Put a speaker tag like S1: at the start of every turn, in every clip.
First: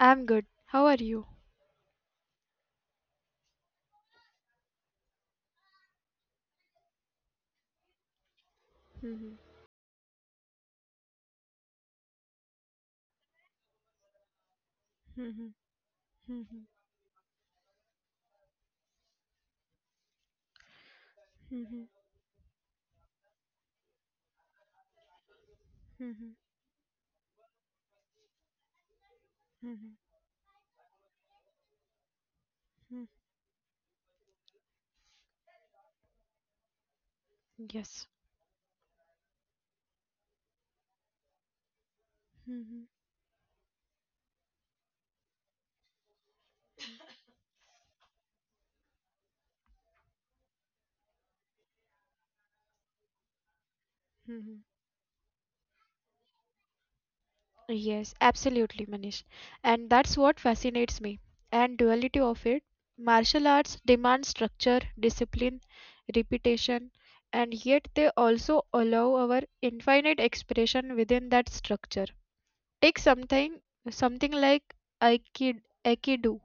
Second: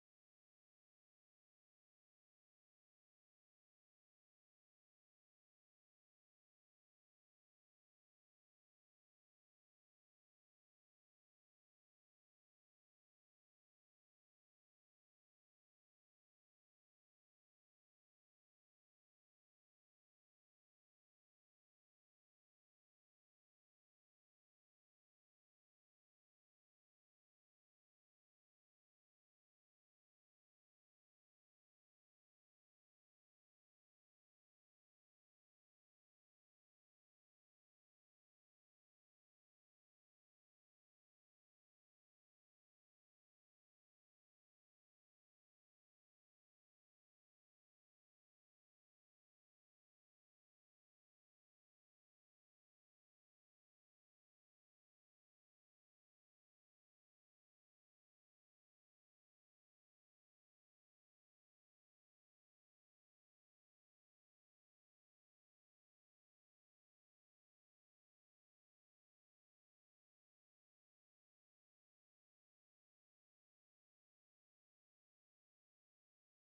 S1: I'm good. How are you? Mhm, mhm, mhm, mhm, mhm, mhm, mhm. Yes. Mhm, mhm. Yes, absolutely, Manish. And that's what fascinates me. And duality of it. Martial arts demand structure, discipline, repetition, and yet they also allow our infinite expression within that structure. Take something like Aikido,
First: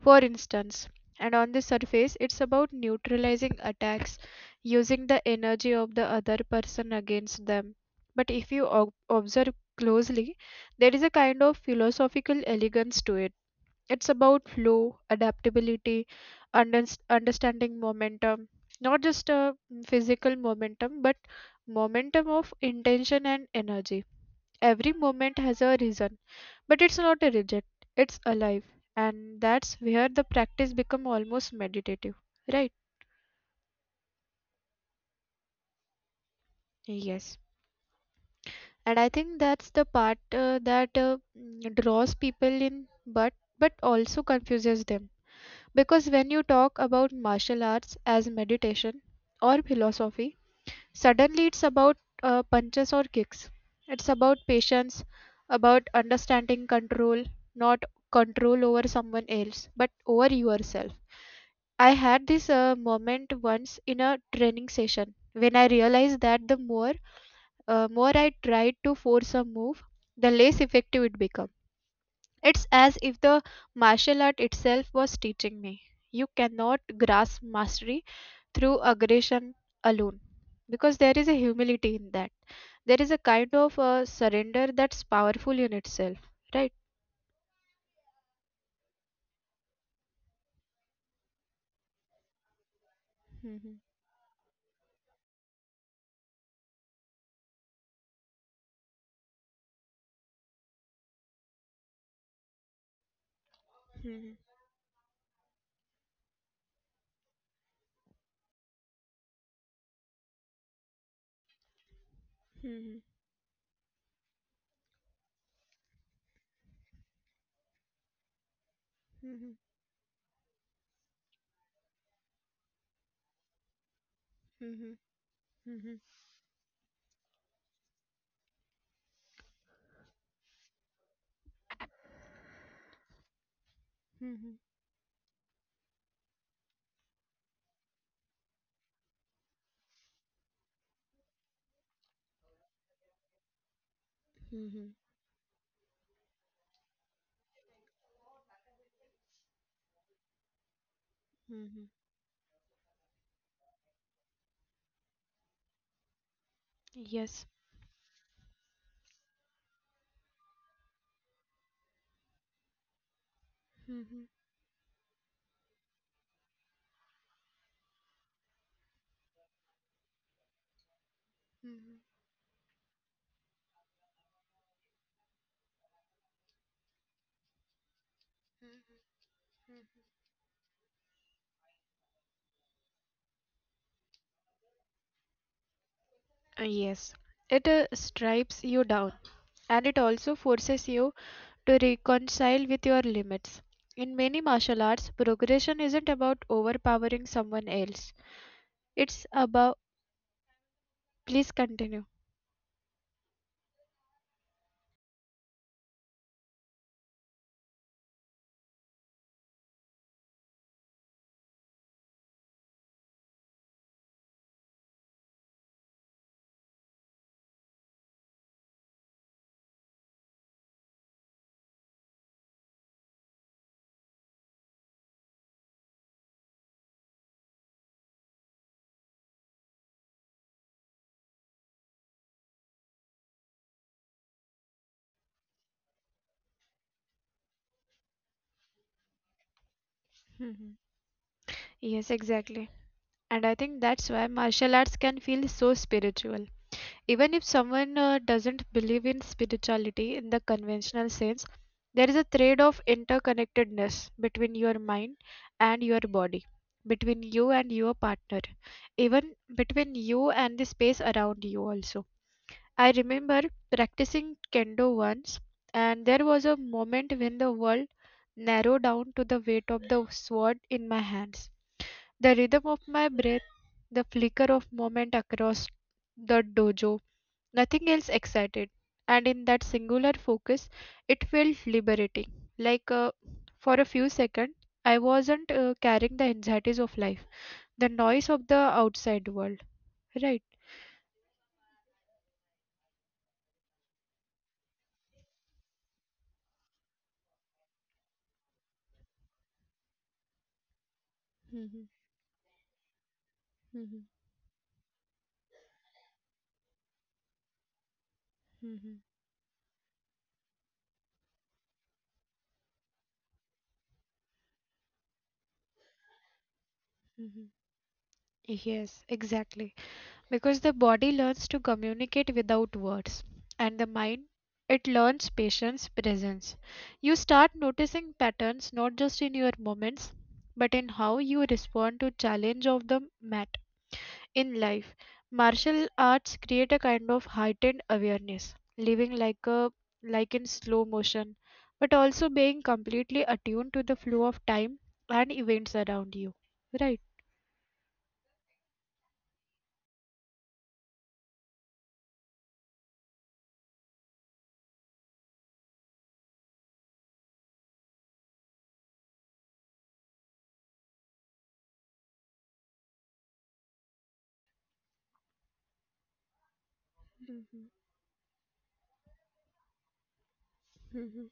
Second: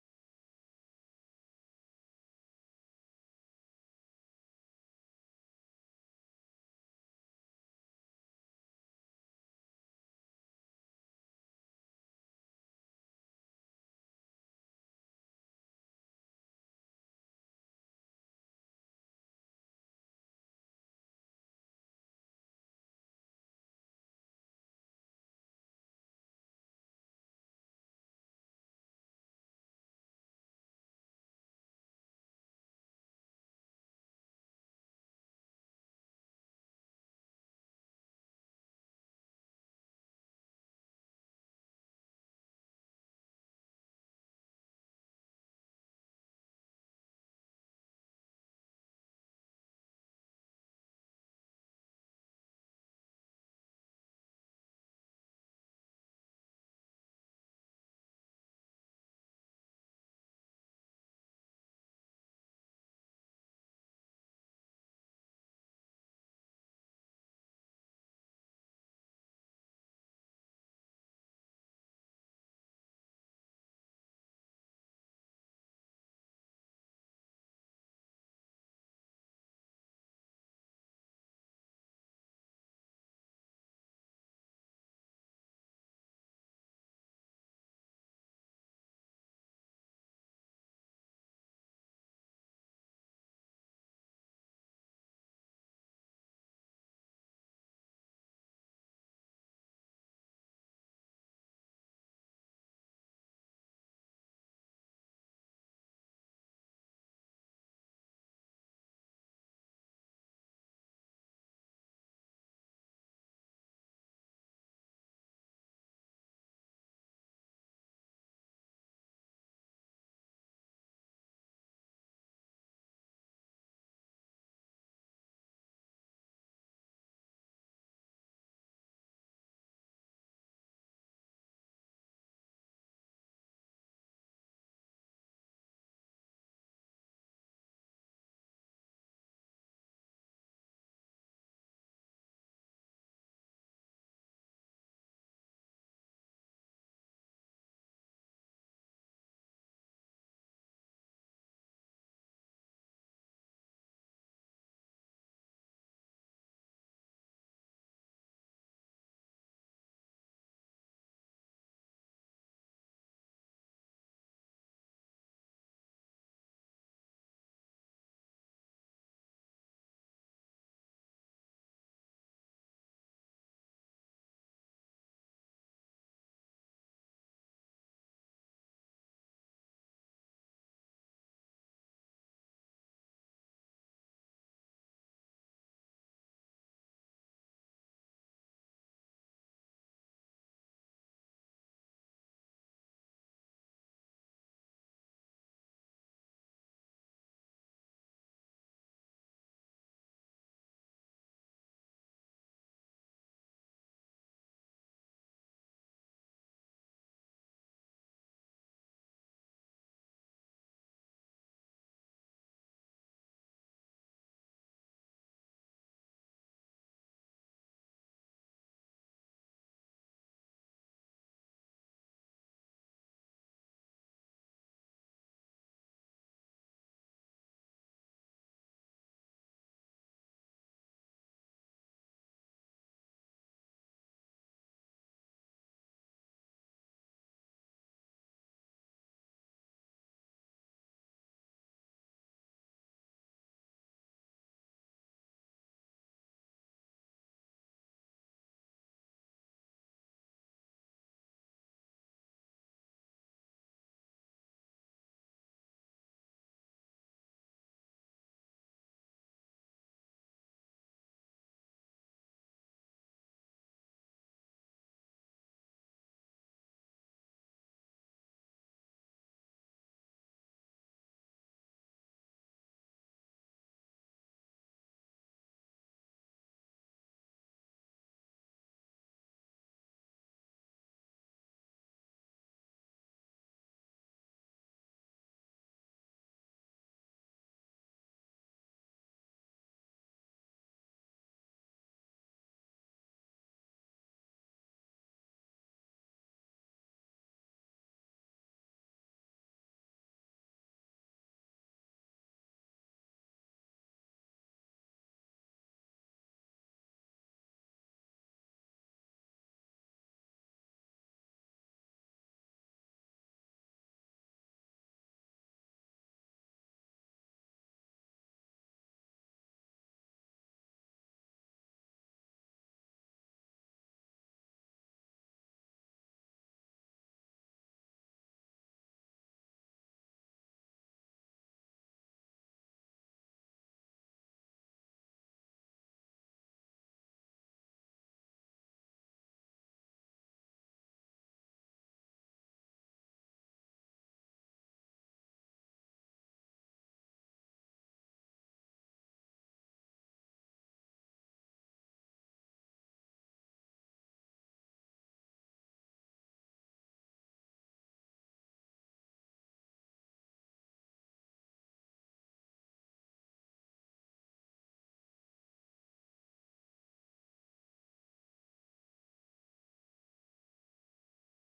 S1: for instance. And on the surface, it's about neutralizing attacks, using the energy of the other person against them. But if you observe closely, there is a kind of philosophical elegance to it. It's about flow, adaptability, understanding momentum, not just a physical momentum, but momentum of intention and energy. Every moment has a reason, but it's not a reject, it's alive. And that's where the practice become almost meditative, right? Yes. And I think that's the part that draws people in, but also confuses them. Because when you talk about martial arts as meditation or philosophy, suddenly, it's about punches or kicks. It's about patience, about understanding control, not control over someone else, but over yourself. I had this moment once in a training session when I realized that the more I tried to force a move, the less effective it became. It's as if the martial art itself was teaching me. You cannot grasp mastery through aggression alone, because there is a humility in that, there is a kind of surrender that's powerful in itself, right? Hmm. Mhm, mhm, mhm, mhm, mhm, mhm, mhm, mhm. Yes. Mhm, mhm. Yes. It stripes you down, and it also forces you to reconcile with your limits. In many martial arts, progression isn't about overpowering someone else. It's about. Please continue. Yes, exactly. And I think that's why martial arts can feel so spiritual. Even if someone doesn't believe in spirituality in the conventional sense, there is a thread of interconnectedness between your mind and your body, between you and your partner, even between you and the space around you also. I remember practicing kendo once, and there was a moment when the world narrowed down to the weight of the sword in my hands. The rhythm of my breath, the flicker of moment across the dojo, nothing else excited. And in that singular focus, it felt liberating. Like, for a few seconds, I wasn't carrying the anxieties of life, the noise of the outside world. Right. Mhm, mhm, mhm, mhm. Yes, exactly. Because the body learns to communicate without words, and the mind, it learns patience, presence. You start noticing patterns, not just in your moments, but in how you respond to challenge of the mat, in life. Martial arts create a kind of heightened awareness, living like in slow motion, but also being completely attuned to the flow of time and events around you, right? Mhm, mhm,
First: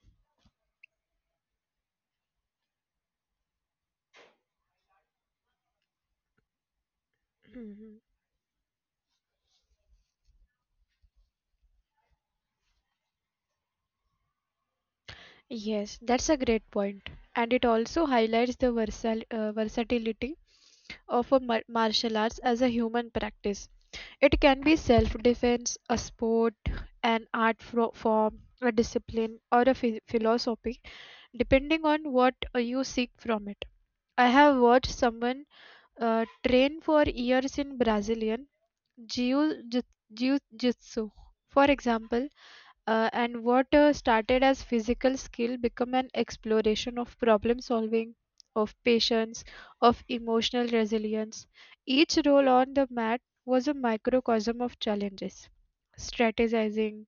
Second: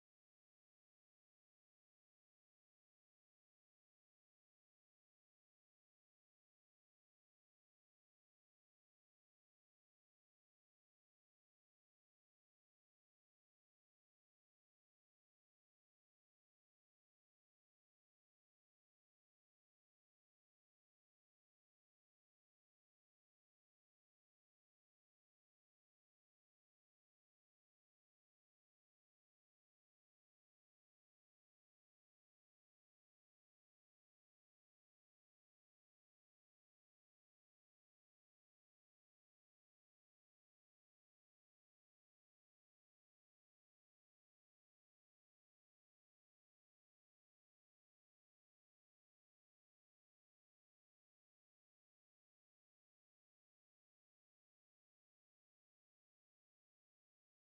S1: mhm. Yes, that's a great point. And it also highlights the versal versatility of a martial arts as a human practice. It can be self defense, a sport, an art form, a discipline, or a philosophy, depending on what you seek from it. I have watched someone train for years in Brazilian Jiu Jitsu, for example, and what started as physical skill become an exploration of problem solving, of patience, of emotional resilience. Each role on the mat was a microcosm of challenges. Strategizing,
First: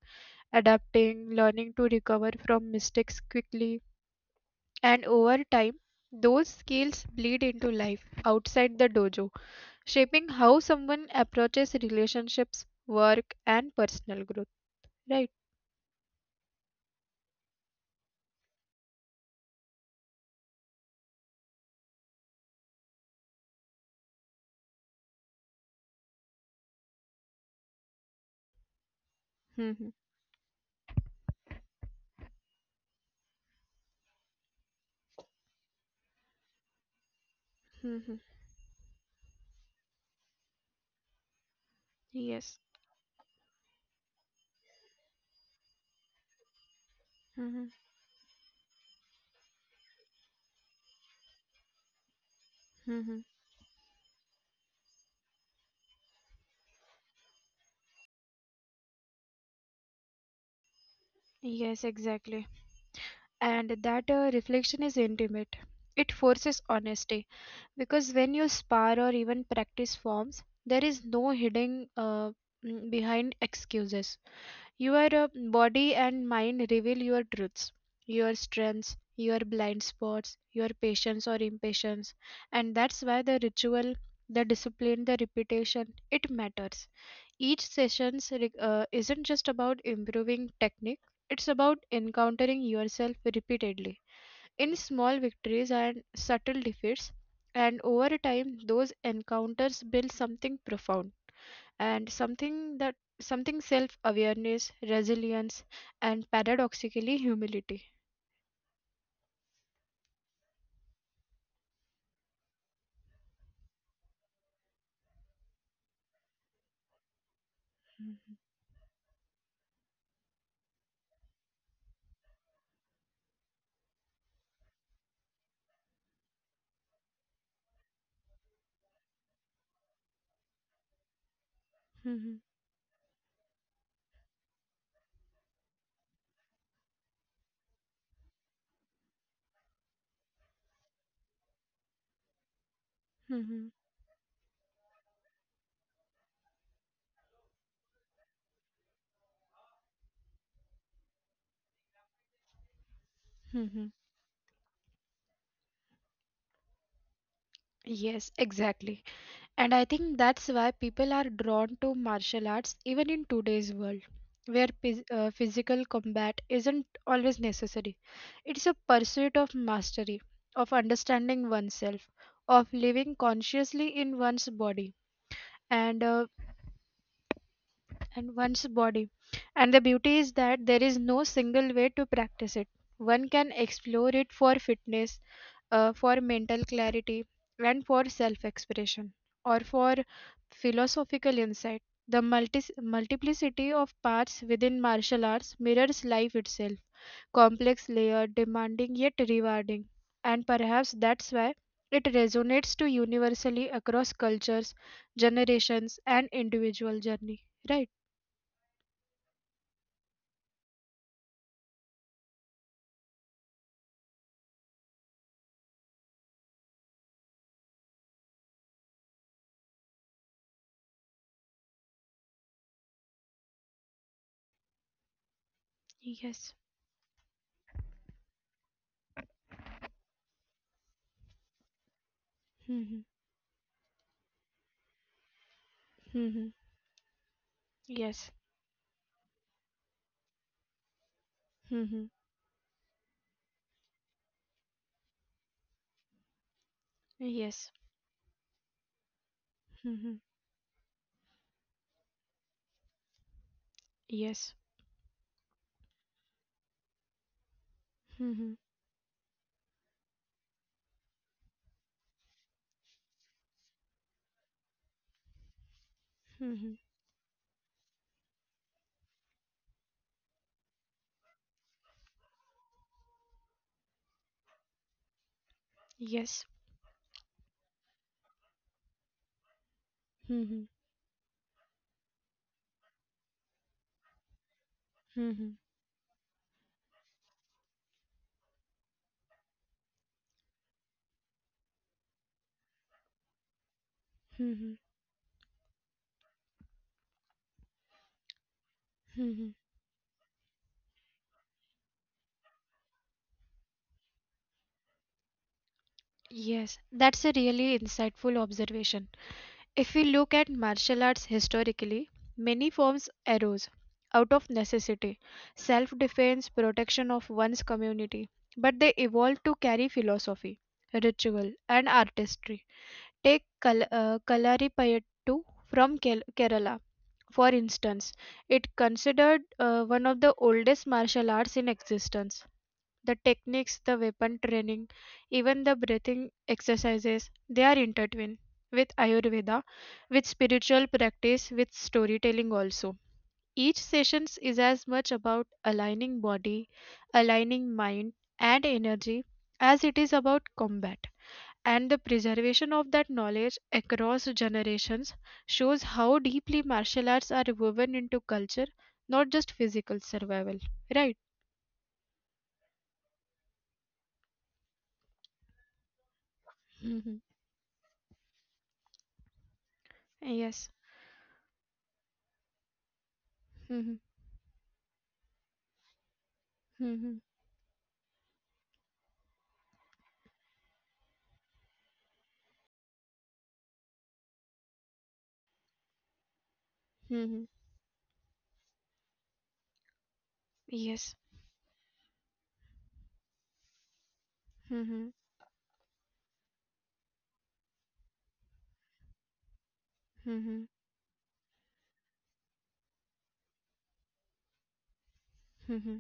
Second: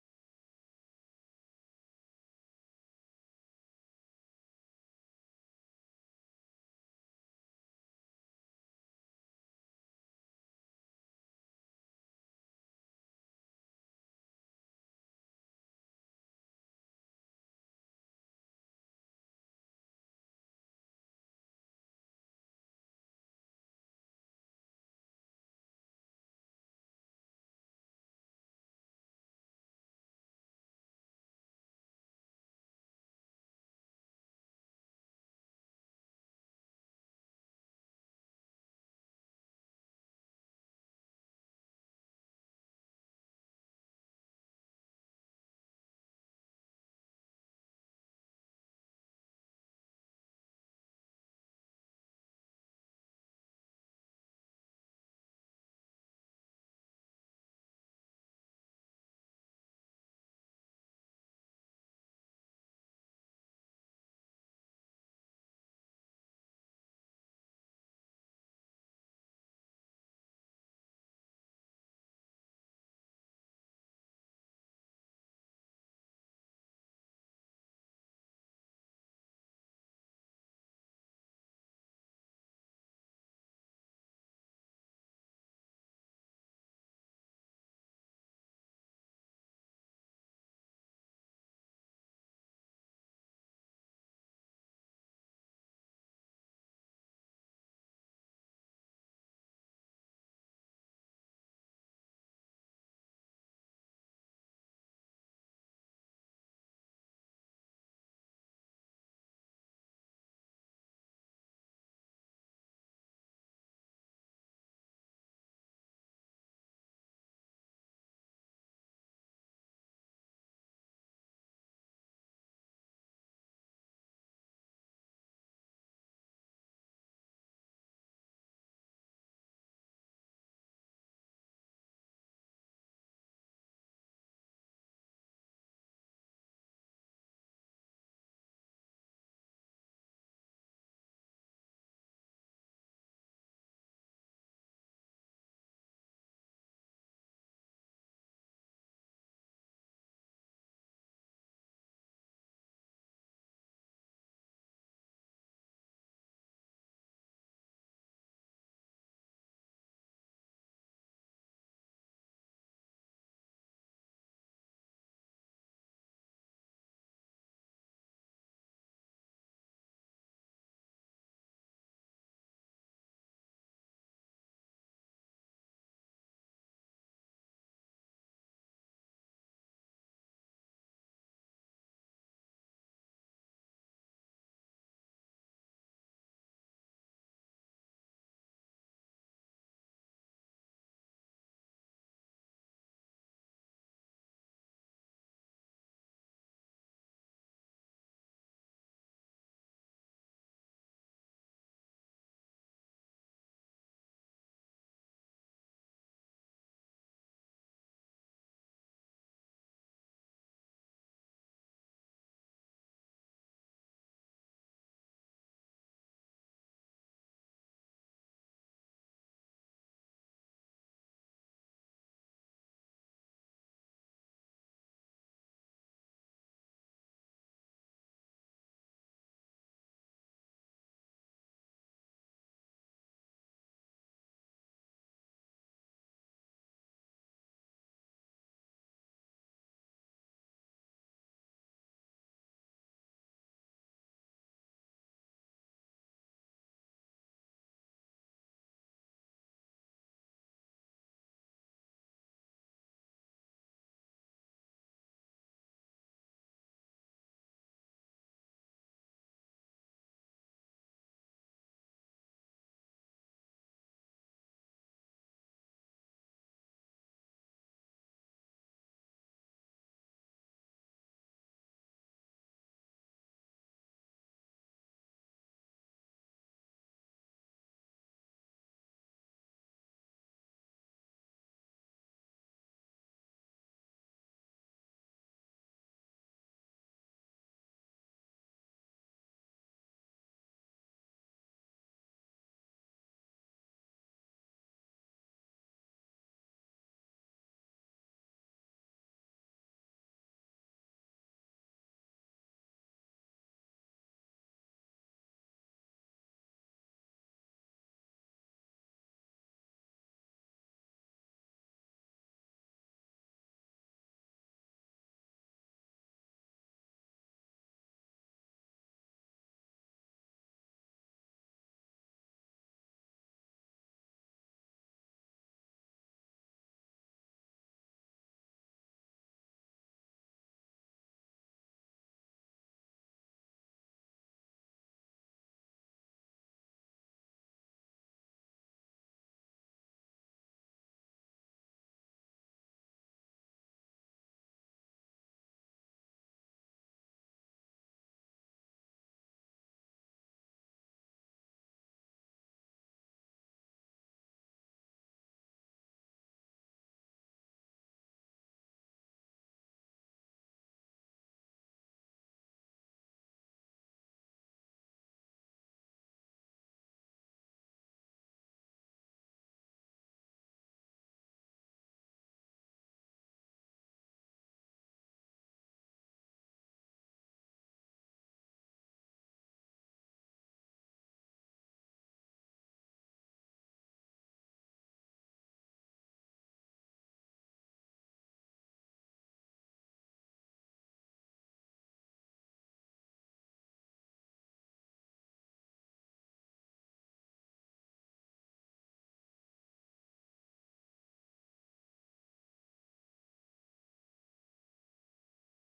S1: adapting, learning to recover from mistakes quickly, and over time, those skills bleed into life outside the dojo, shaping how someone approaches relationships, work, and personal growth. Right? Hmm. Hmm. Yes. Mhm, mhm. Yes, exactly. And that reflection is intimate. It forces honesty, because when you spar or even practice forms, there is no hiding behind excuses. Your body and mind reveal your truths, your strengths, your blind spots, your patience or impatience. And that's why the ritual, the discipline, the repetition, it matters. Each session isn't just about improving technique, it's about encountering yourself repeatedly in small victories and subtle defeats. And over time, those encounters build something profound, and something self awareness, resilience, and paradoxically humility. Mhm, mhm, mhm. Yes, exactly. And I think that's why people are drawn to martial arts even in today's world, where physical combat isn't always necessary. It's a pursuit of mastery, of understanding oneself, of living consciously in one's body. And uh, and one's body. And the beauty is that there is no single way to practice it. One can explore it for fitness, for mental clarity, and for self expression, or for philosophical insight. The multiplicity of parts within martial arts mirrors life itself, complex, layered, demanding, yet rewarding. And perhaps that's why it resonates to universally across cultures, generations, and individual journey. Right? Yes. Mhm. Mhm. Yes. Mhm. Yes. Mhm. Yes. Mhm. Mhm. Yes. Mhm. Mhm. Mhm. Mhm. Yes, that's a really insightful observation. If we look at martial arts historically, many forms arose out of necessity, self defense, protection of one's community, but they evolved to carry philosophy, ritual, and artistry. Take Kalaripayattu from Kerala, for instance. It considered one of the oldest martial arts in existence. The techniques, the weapon training, even the breathing exercises, they are intertwined with Ayurveda, with spiritual practice, with storytelling also. Each session is as much about aligning body, aligning mind and energy as it is about combat, and the preservation of that knowledge across generations shows how deeply martial arts are woven into culture, not just physical survival. Right? Mm-hmm. Yes. Hmm. Hmm. Hmm. Yes. Hmm. Hmm. Hmm.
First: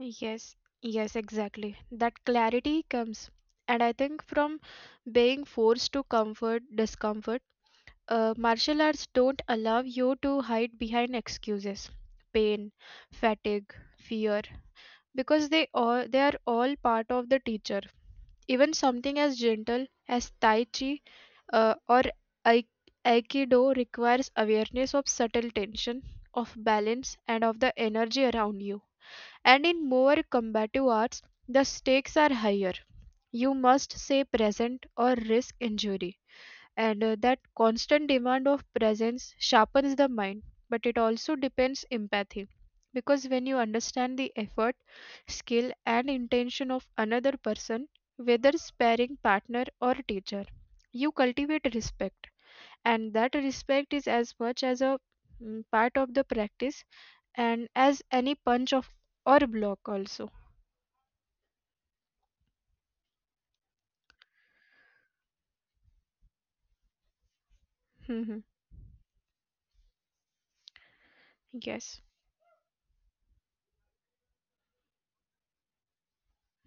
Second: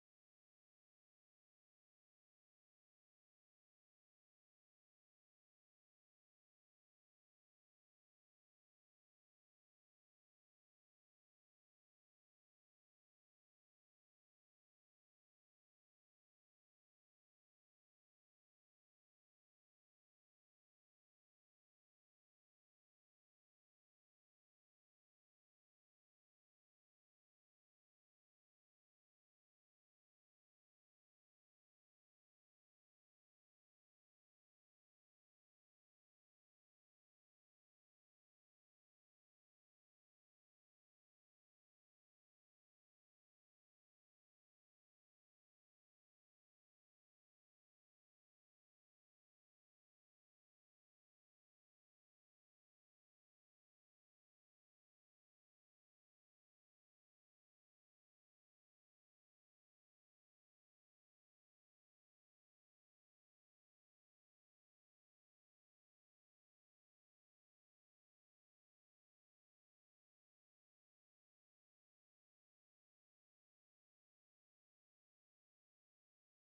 S1: Yes. Yes, exactly. That clarity comes. And I think from being forced to comfort discomfort, martial arts don't allow you to hide behind excuses, pain, fatigue, fear, because they are all part of the teacher. Even something as gentle as tai chi or aikido requires awareness of subtle tension, of balance, and of the energy around you. And in more combative arts, the stakes are higher. You must stay present or risk injury. And that constant demand of presence sharpens the mind, but it also depends empathy. Because when you understand the effort, skill, and intention of another person, whether sparring partner or teacher, you cultivate respect. And that respect is as much as a part of the practice, and as any punch of or block also. Hmm. Yes.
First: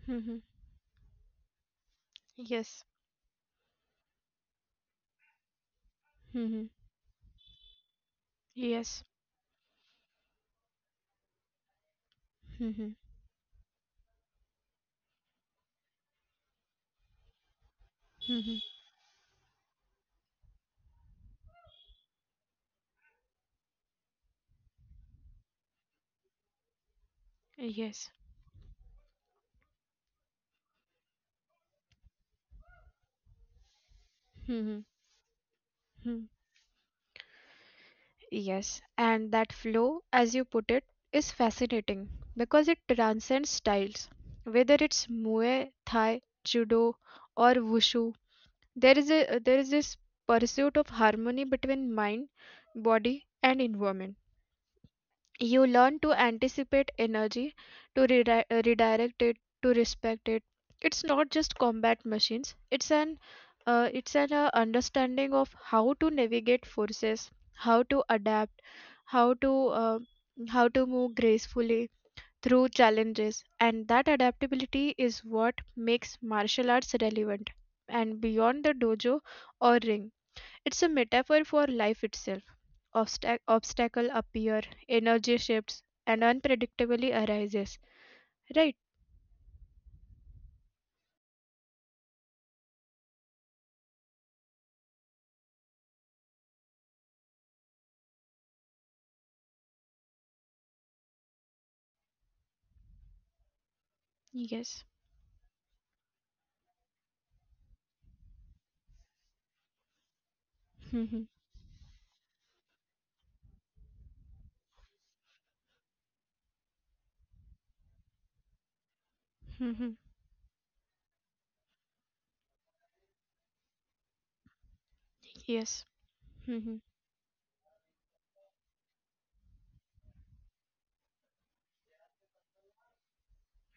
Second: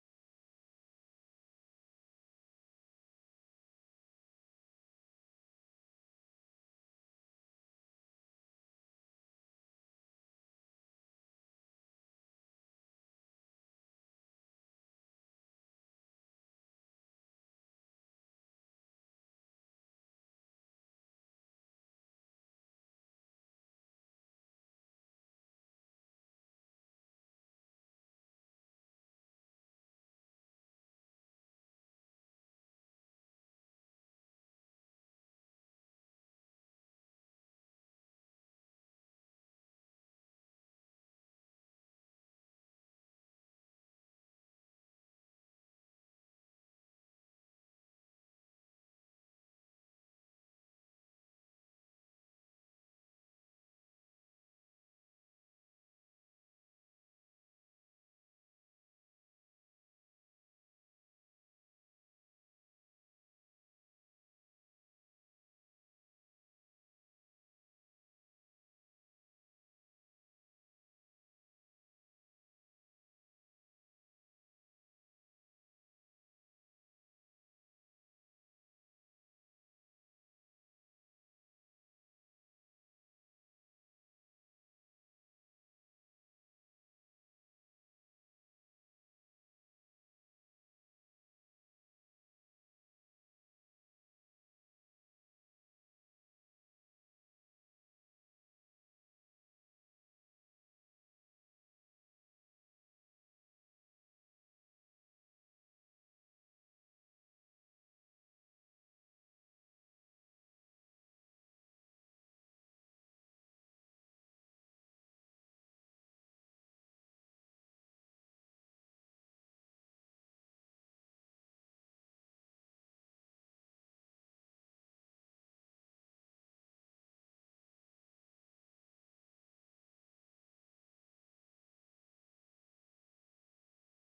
S1: Hmm. Yes. Hmm. Yes. Hmm. Yes. Hmm. Hmm. Yes, and that flow, as you put it, is fascinating because it transcends styles. Whether it's Muay Thai, Judo, or Wushu, there is this pursuit of harmony between mind, body, and environment. You learn to anticipate energy, to redirect it, to respect it. It's not just combat machines. It's an understanding of how to navigate forces, how to adapt, how to uh, how to move gracefully through challenges, and that adaptability is what makes martial arts relevant and beyond the dojo or ring. It's a metaphor for life itself. Obstacle appear, energy shifts, and unpredictably arises. Right? Yes. Mhm. Mhm. Yes. Mhm.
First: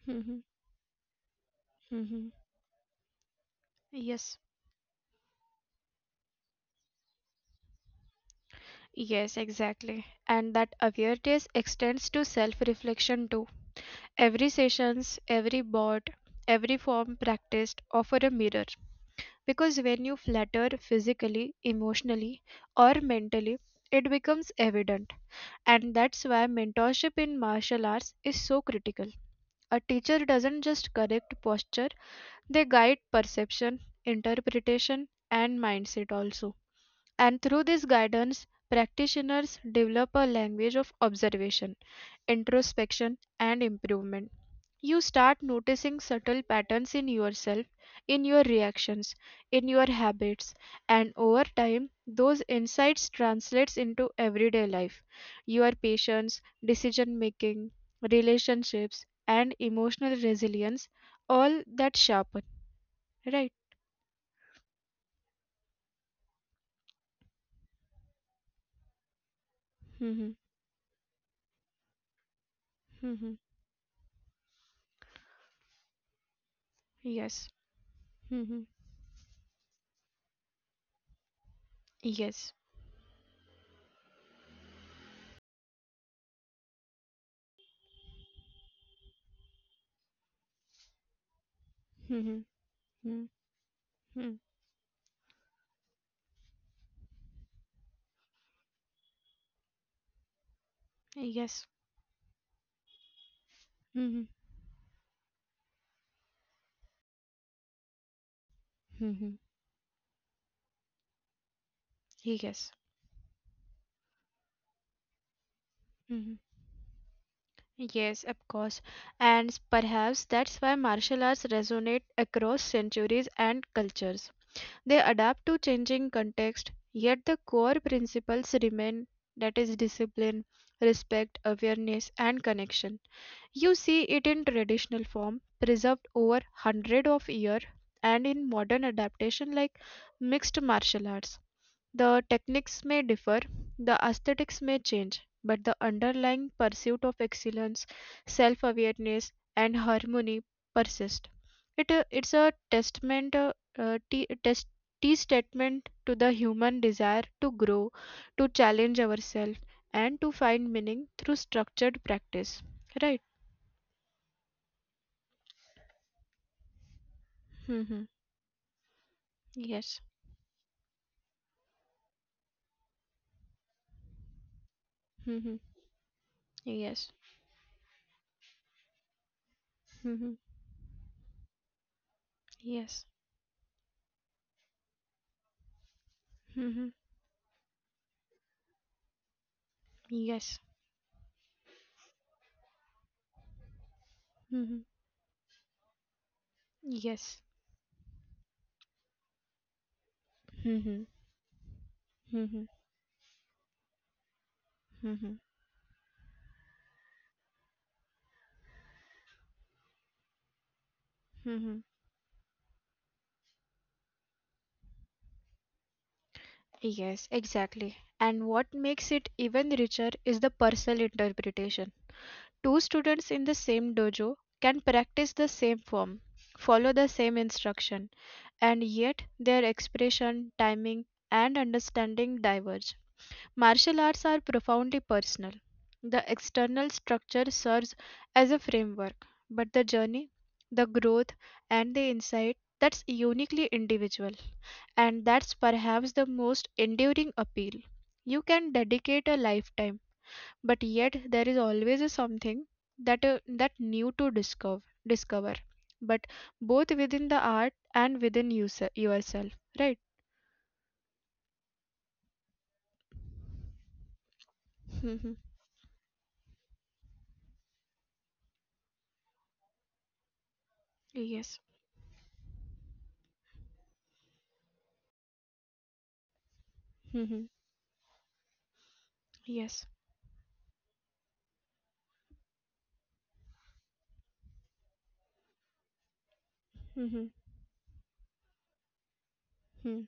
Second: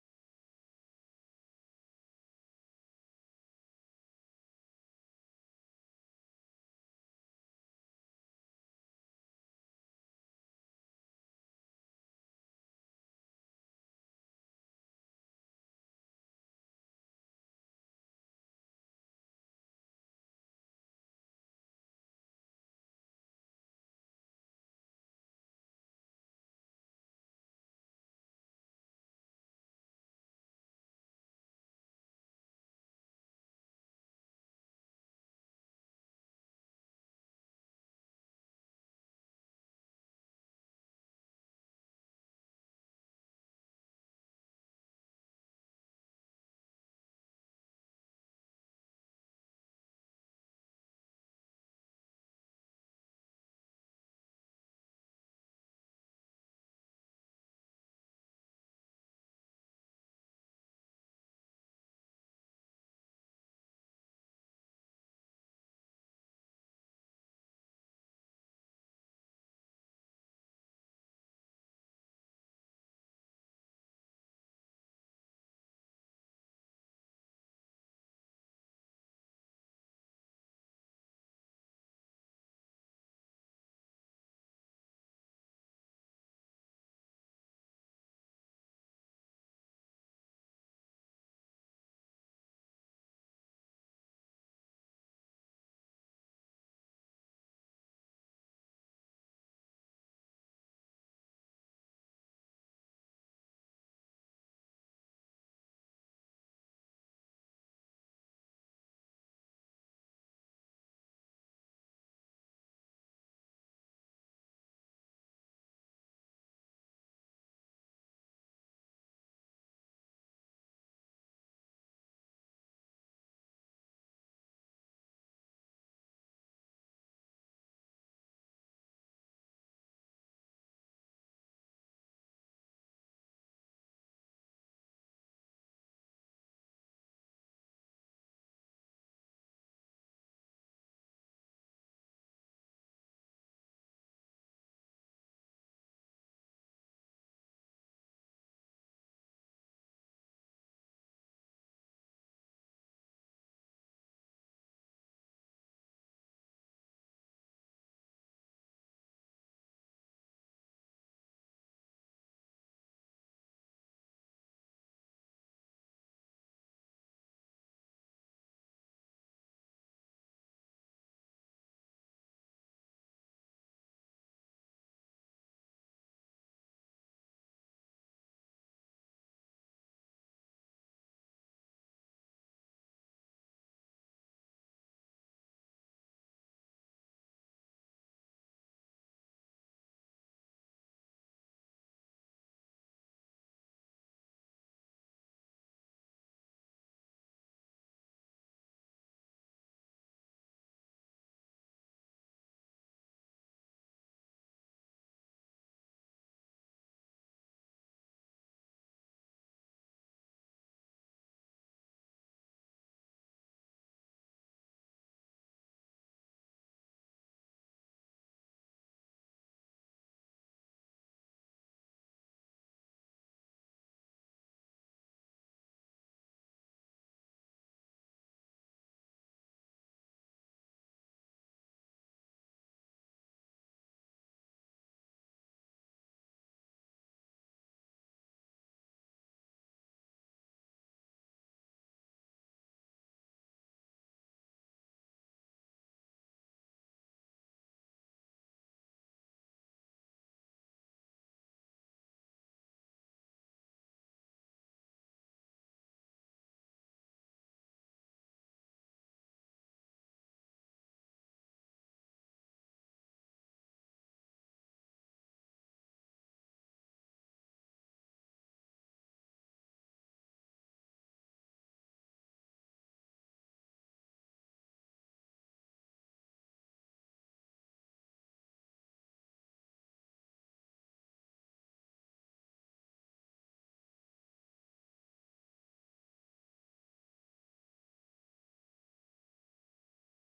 S1: Mhm. Mhm. Yes. Yes, exactly. And that awareness extends to self-reflection too. Every sessions, every board, every form practiced offer a mirror. Because when you flatter physically, emotionally, or mentally, it becomes evident. And that's why mentorship in martial arts is so critical. A teacher doesn't just correct posture, they guide perception, interpretation, and mindset also. And through this guidance, practitioners develop a language of observation, introspection, and improvement. You start noticing subtle patterns in yourself, in your reactions, in your habits, and over time those insights translates into everyday life, your patience, decision making, relationships, and emotional resilience, all that sharpen, right? Mm-hmm. Mm-hmm. Yes. Mm-hmm. Yes. Mm-hmm. Mm-hmm. Yes. Mm-hmm. Mm-hmm. Yes. Mm-hmm. Yes, of course. And perhaps that's why martial arts resonate across centuries and cultures. They adapt to changing context, yet the core principles remain, that is discipline, respect, awareness and connection. You see it in traditional form preserved over hundred of years, and in modern adaptation like mixed martial arts. The techniques may differ, the aesthetics may change, but the underlying pursuit of excellence, self awareness, and harmony persist. It's a testament, uh, t- test, T statement to the human desire to grow, to challenge ourselves, and to find meaning through structured practice. Right? Mm-hmm. Yes. Mm-hmm. Yes. Mm-hmm. Yes. Mm-hmm. Yes. Mm-hmm. Yes. Mm-hmm. Mm-hmm. Mm-hmm. Mm-hmm. Yes, exactly. And what makes it even richer is the personal interpretation. Two students in the same dojo can practice the same form, follow the same instruction, and yet their expression, timing, and understanding diverge. Martial arts are profoundly personal. The external structure serves as a framework, but the journey, the growth, and the insight, that's uniquely individual. And that's perhaps the most enduring appeal. You can dedicate a lifetime, but yet there is always a something that new to discover but both within the art and within you yourself, right? Mhm. Yes. Mhm. Yes. Mhm. Hmm.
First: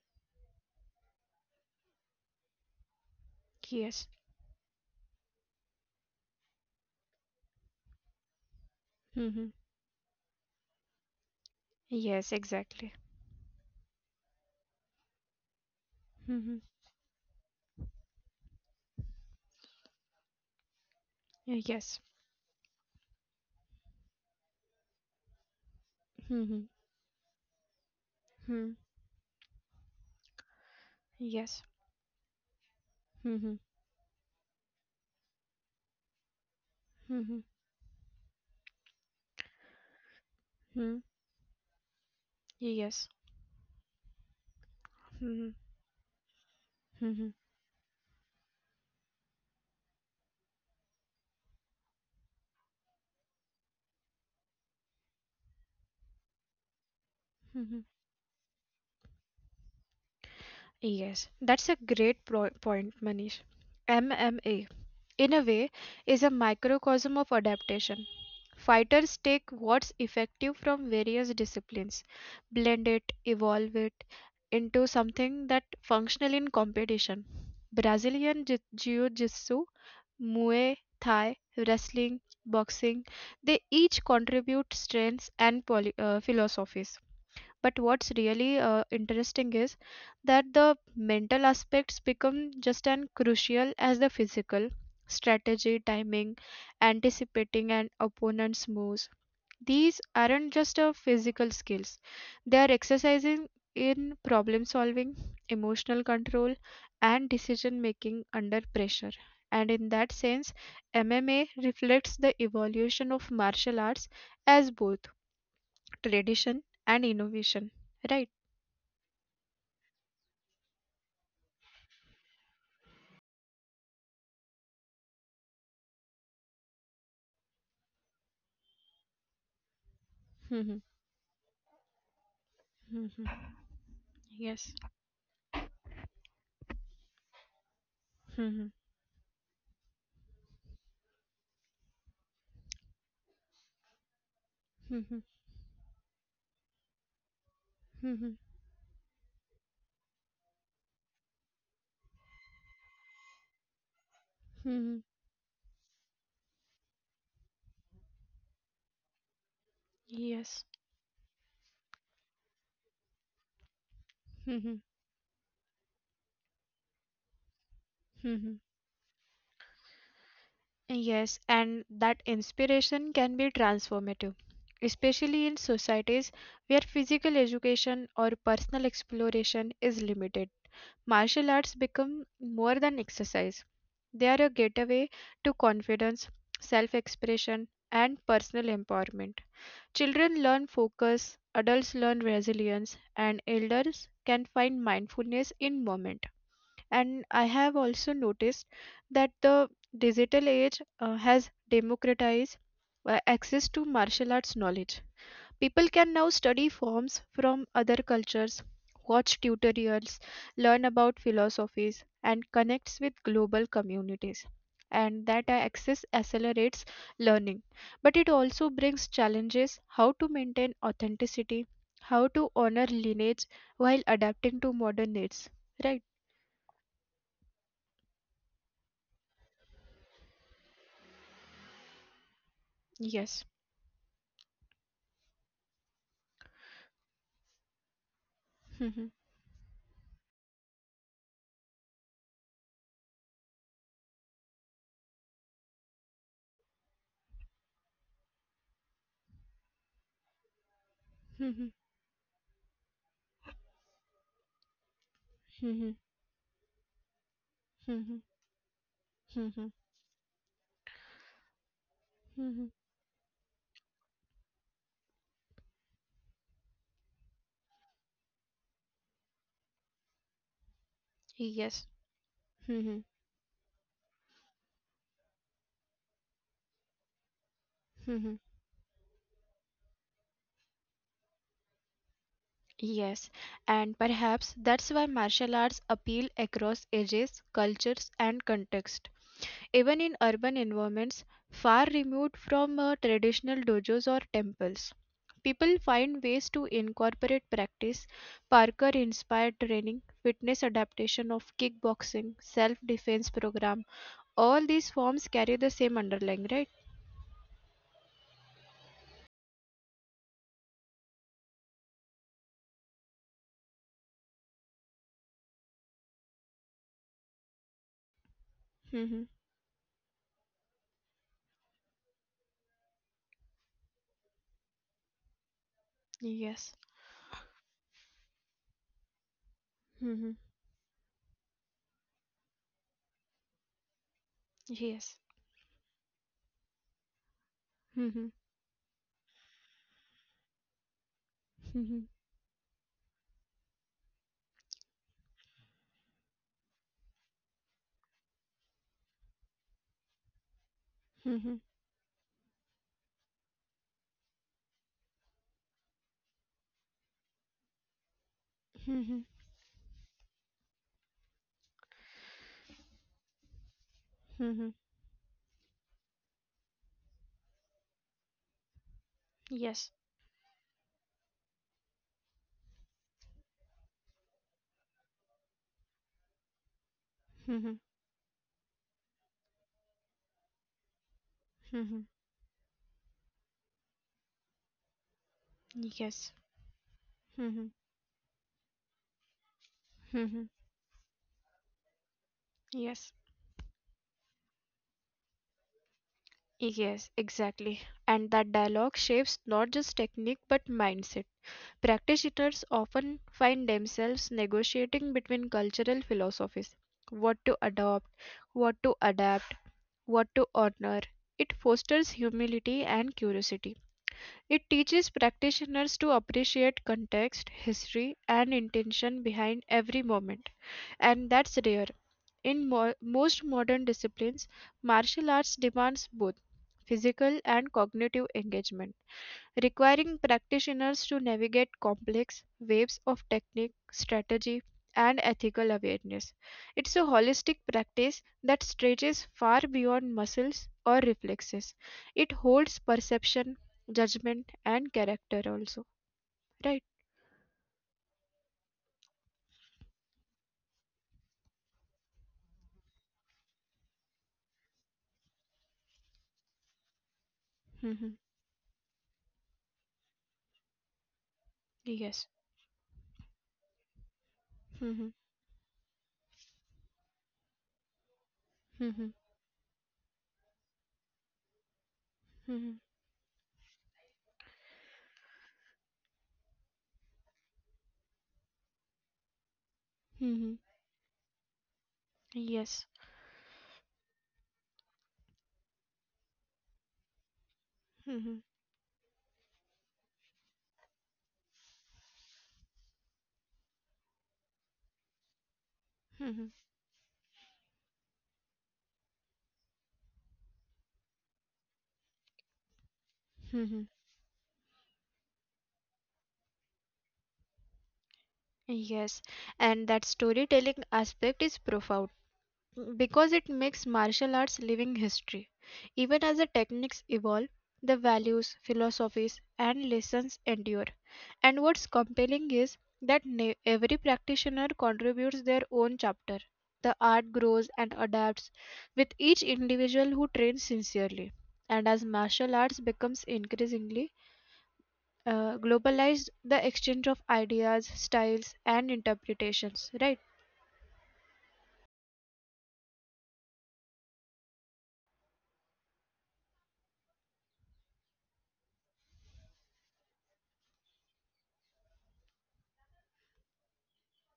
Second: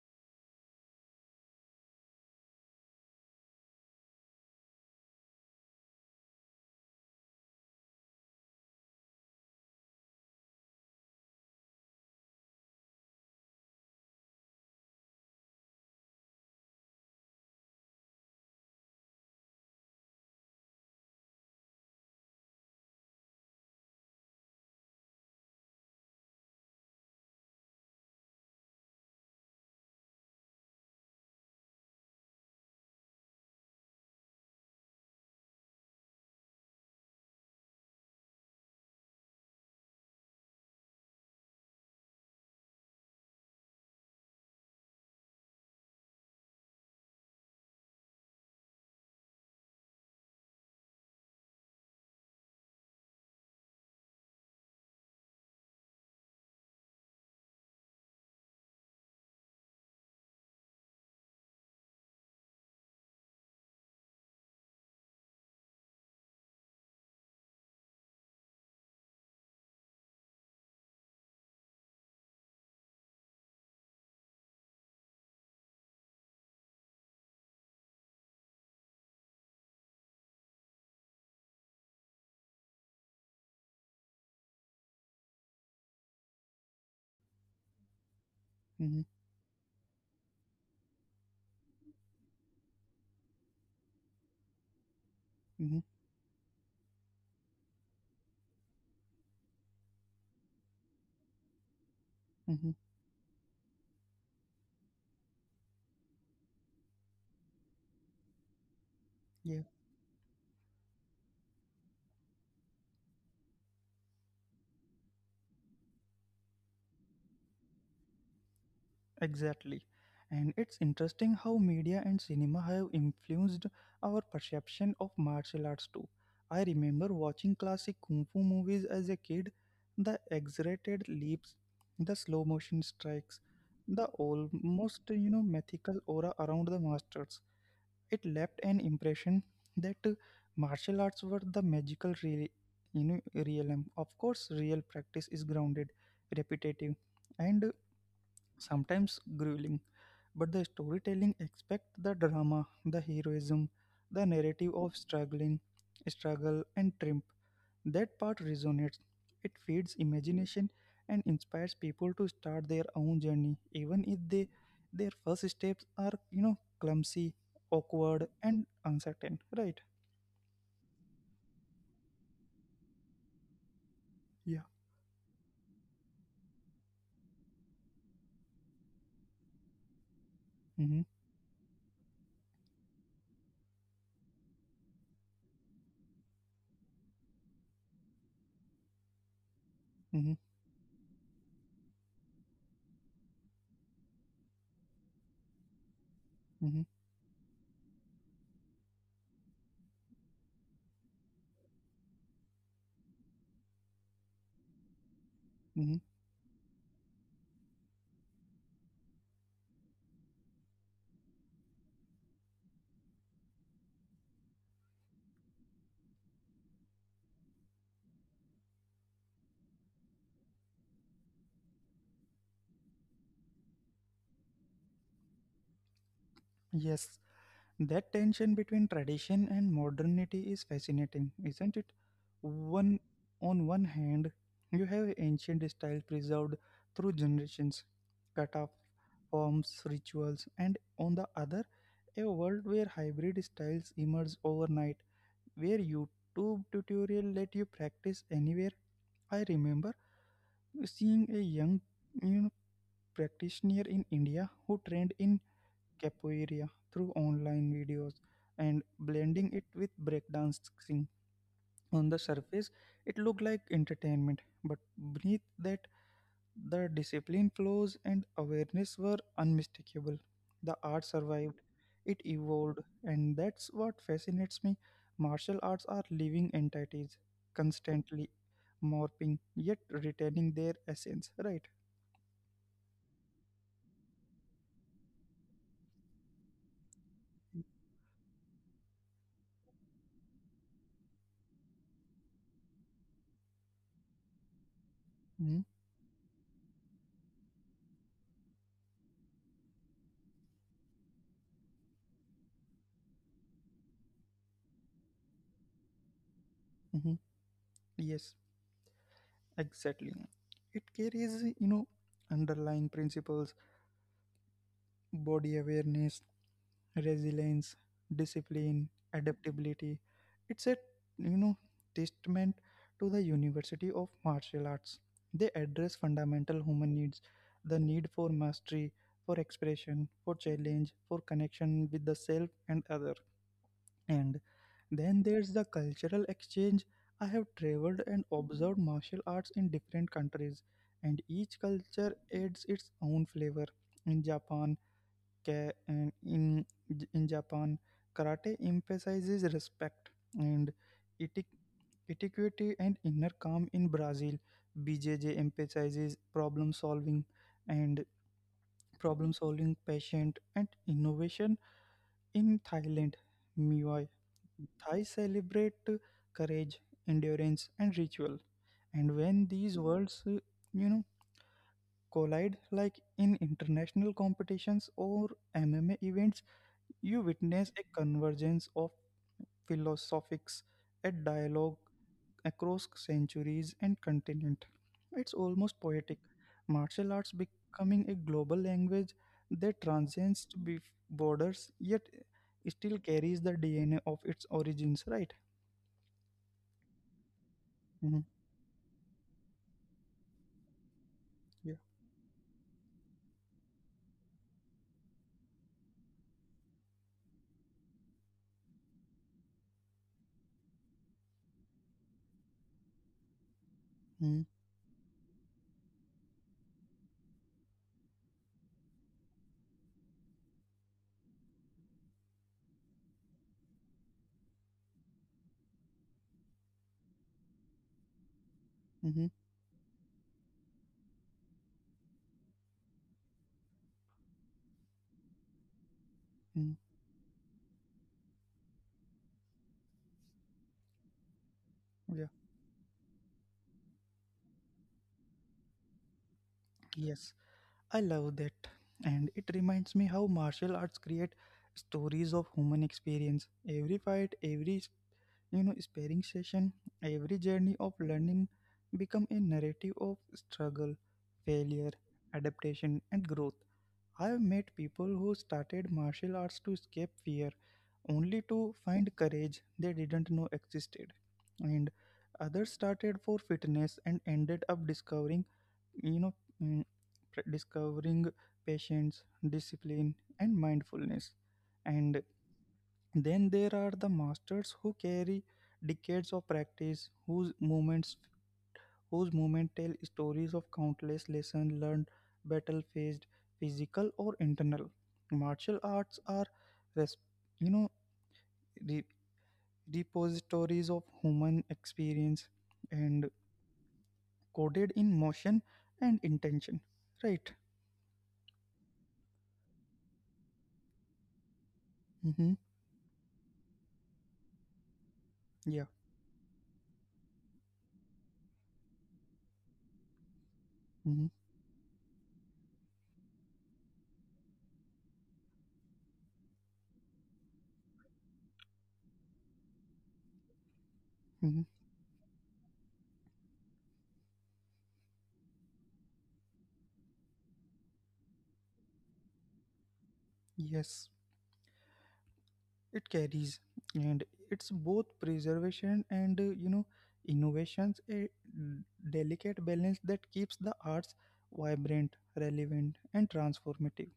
S1: Yes. Mhm. Yes, exactly. Mhm. Yes. Mhm. Hmm. Yes. Mhm. Mhm. Hmm. Yes. Mhm. Mhm. Mhm. Yes, that's a great point, Manish. MMA, in a way, is a microcosm of adaptation. Fighters take what's effective from various disciplines, blend it, evolve it into something that functional in competition. Brazilian Jiu-Jitsu, Muay Thai, wrestling, boxing, they each contribute strengths and philosophies,
S2: Mm-hmm,
S1: but what's really interesting is that the mental aspects become just as crucial as the
S2: mm-hmm,
S1: physical. Strategy, timing, anticipating an opponent's moves, these aren't just
S2: mm-hmm.
S1: physical skills. They are exercising in problem solving, emotional control, and decision making under pressure.
S2: Yeah,
S1: And in that sense, MMA reflects the evolution of martial arts as both tradition and innovation, right?
S2: exactly. And it's interesting how media and cinema have influenced our perception of martial arts too. I remember watching classic kung fu movies as a kid, the
S1: Mhm,
S2: exaggerated leaps, the slow motion
S1: mhm,
S2: strikes, the
S1: yes.
S2: almost mythical aura around the masters. It
S1: Mhm,
S2: left an impression that martial arts were the magical realm. Of course, real
S1: mhm,
S2: practice is grounded, repetitive, and
S1: mhm,
S2: sometimes grueling, but the storytelling expect the drama, the heroism, the
S1: mhm,
S2: narrative of struggle, and triumph. That part resonates. It feeds
S1: yes.
S2: imagination and inspires people to start their own journey, even if
S1: Mhm,
S2: they their first steps are, clumsy,
S1: mhm.
S2: awkward, and uncertain. Right?
S1: Yes, and that inspiration can be transformative,
S2: Yeah.
S1: especially in societies where physical education or personal exploration is limited.
S2: Mm-hmm.
S1: Martial arts become more than exercise. They are a gateway to confidence, self-expression, and personal empowerment. Children
S2: Mm-hmm.
S1: learn focus, adults learn resilience, and elders can find mindfulness in moment.
S2: Mm-hmm.
S1: And I have also noticed that the digital age has democratized access to martial arts knowledge.
S2: Mm-hmm.
S1: People can now study forms from other cultures, watch tutorials, learn about philosophies, and connects with global communities. And that access accelerates learning. But it also brings challenges: how to maintain authenticity, how to honor lineage while adapting to modern needs. Right?
S2: Yes. That tension between tradition and modernity is fascinating, isn't it? One
S1: Yes.
S2: on one hand, you have ancient style preserved through generations, cut off forms, rituals, and on the other, a world where hybrid styles emerge overnight, where YouTube tutorial let you practice anywhere. I remember seeing a young you know, practitioner in India who trained in capoeira through online videos and blending it with breakdancing. On the surface, it looked like entertainment, but beneath that, the discipline flows and awareness were unmistakable. The art survived,
S1: Yes.
S2: it evolved, and that's what fascinates me. Martial arts are living entities, constantly morphing yet retaining their essence, right?
S1: Yes, and perhaps that's why martial arts appeal across ages, cultures, and context. Even in urban environments far removed from traditional dojos or temples,
S2: Mm-hmm.
S1: people find ways to incorporate practice, Parker inspired training, fitness adaptation of kickboxing, self defense program. All these forms carry the same underlying, right?
S2: Mm-hmm. Yes. Exactly. It carries, underlying principles, body awareness, resilience, discipline,
S1: Mm-hmm.
S2: adaptability. It's a, you know, testament to the University of Martial Arts. They address fundamental
S1: Yes.
S2: human needs, the need for mastery, for expression,
S1: Mm-hmm.
S2: for challenge, for connection with the self and other. And
S1: Yes.
S2: then there's the cultural exchange. I have traveled
S1: Mm-hmm.
S2: and observed martial arts in different countries, and each
S1: Mm-hmm.
S2: culture adds its own flavor. In Japan, ka- and in in Japan, karate emphasizes respect and
S1: Mm-hmm.
S2: etic- etiquette and inner calm. In Brazil, BJJ emphasizes and problem solving, patient and innovation. In Thailand, Muay
S1: Mm-hmm.
S2: Thai celebrate courage, endurance, and ritual. And when
S1: Yes.
S2: these worlds, you know, collide, like in international competitions or MMA events, you
S1: Mhm.
S2: witness a convergence of philosophics, a dialogue
S1: Mhm.
S2: across centuries and continent. It's almost
S1: Yes.
S2: poetic. Martial arts
S1: Mhm.
S2: becoming a global language that
S1: Mhm.
S2: transcends borders, yet
S1: Yes.
S2: still carries the DNA of its origins. Right?
S1: Yes, exactly. And
S2: Mhm.
S1: that dialogue shapes not just technique but mindset.
S2: Yeah.
S1: Practitioners often find themselves negotiating between cultural philosophies: what to adopt, what to adapt, what to honor. It fosters humility and curiosity. It
S2: Mm,
S1: teaches practitioners to appreciate context, history, and intention behind every moment. And that's rare. In most modern disciplines, martial arts demands both physical and cognitive engagement,
S2: hmm,
S1: requiring practitioners to navigate complex waves of technique, strategy, and ethical awareness. It's a
S2: mm,
S1: holistic practice that stretches far beyond muscles or reflexes. It
S2: yeah.
S1: holds perception, judgment, and character also. Right?
S2: Yes, I love that. And it reminds me how martial arts create stories of human experience. Every fight, every sparring session, every journey
S1: Mhm.
S2: of learning become a narrative of struggle, failure,
S1: Yes.
S2: adaptation, and growth. I have met
S1: Mhm.
S2: people who started martial arts to escape fear, only to
S1: Mhm.
S2: find courage they didn't know existed. And
S1: Mhm.
S2: others started for fitness and ended up discovering you know mm, pr- discovering patience discipline
S1: Mhm.
S2: and mindfulness. And
S1: Yes.
S2: then there are the masters who carry decades of practice, whose
S1: Mhm.
S2: movements whose movement tell stories of countless lessons learned, battle faced, physical or internal. Martial arts
S1: Mhm.
S2: are res- you know re- repositories of human experience, and
S1: Mhm.
S2: coded in motion and intention, right?
S1: Yes, and that storytelling aspect is profound,
S2: Mm-hmm.
S1: mm, because it makes martial arts living history.
S2: Yeah.
S1: Even as the techniques evolve, the values, philosophies, and lessons endure.
S2: Mm-hmm.
S1: And what's compelling is that every practitioner contributes their own chapter. The art grows and adapts with each individual who trains sincerely.
S2: Mm-hmm.
S1: And as martial arts becomes increasingly globalized, the exchange of ideas, styles, and interpretations, right?
S2: Yes. It carries, and it's both preservation and innovations, a delicate balance that keeps the arts vibrant, relevant, and transformative.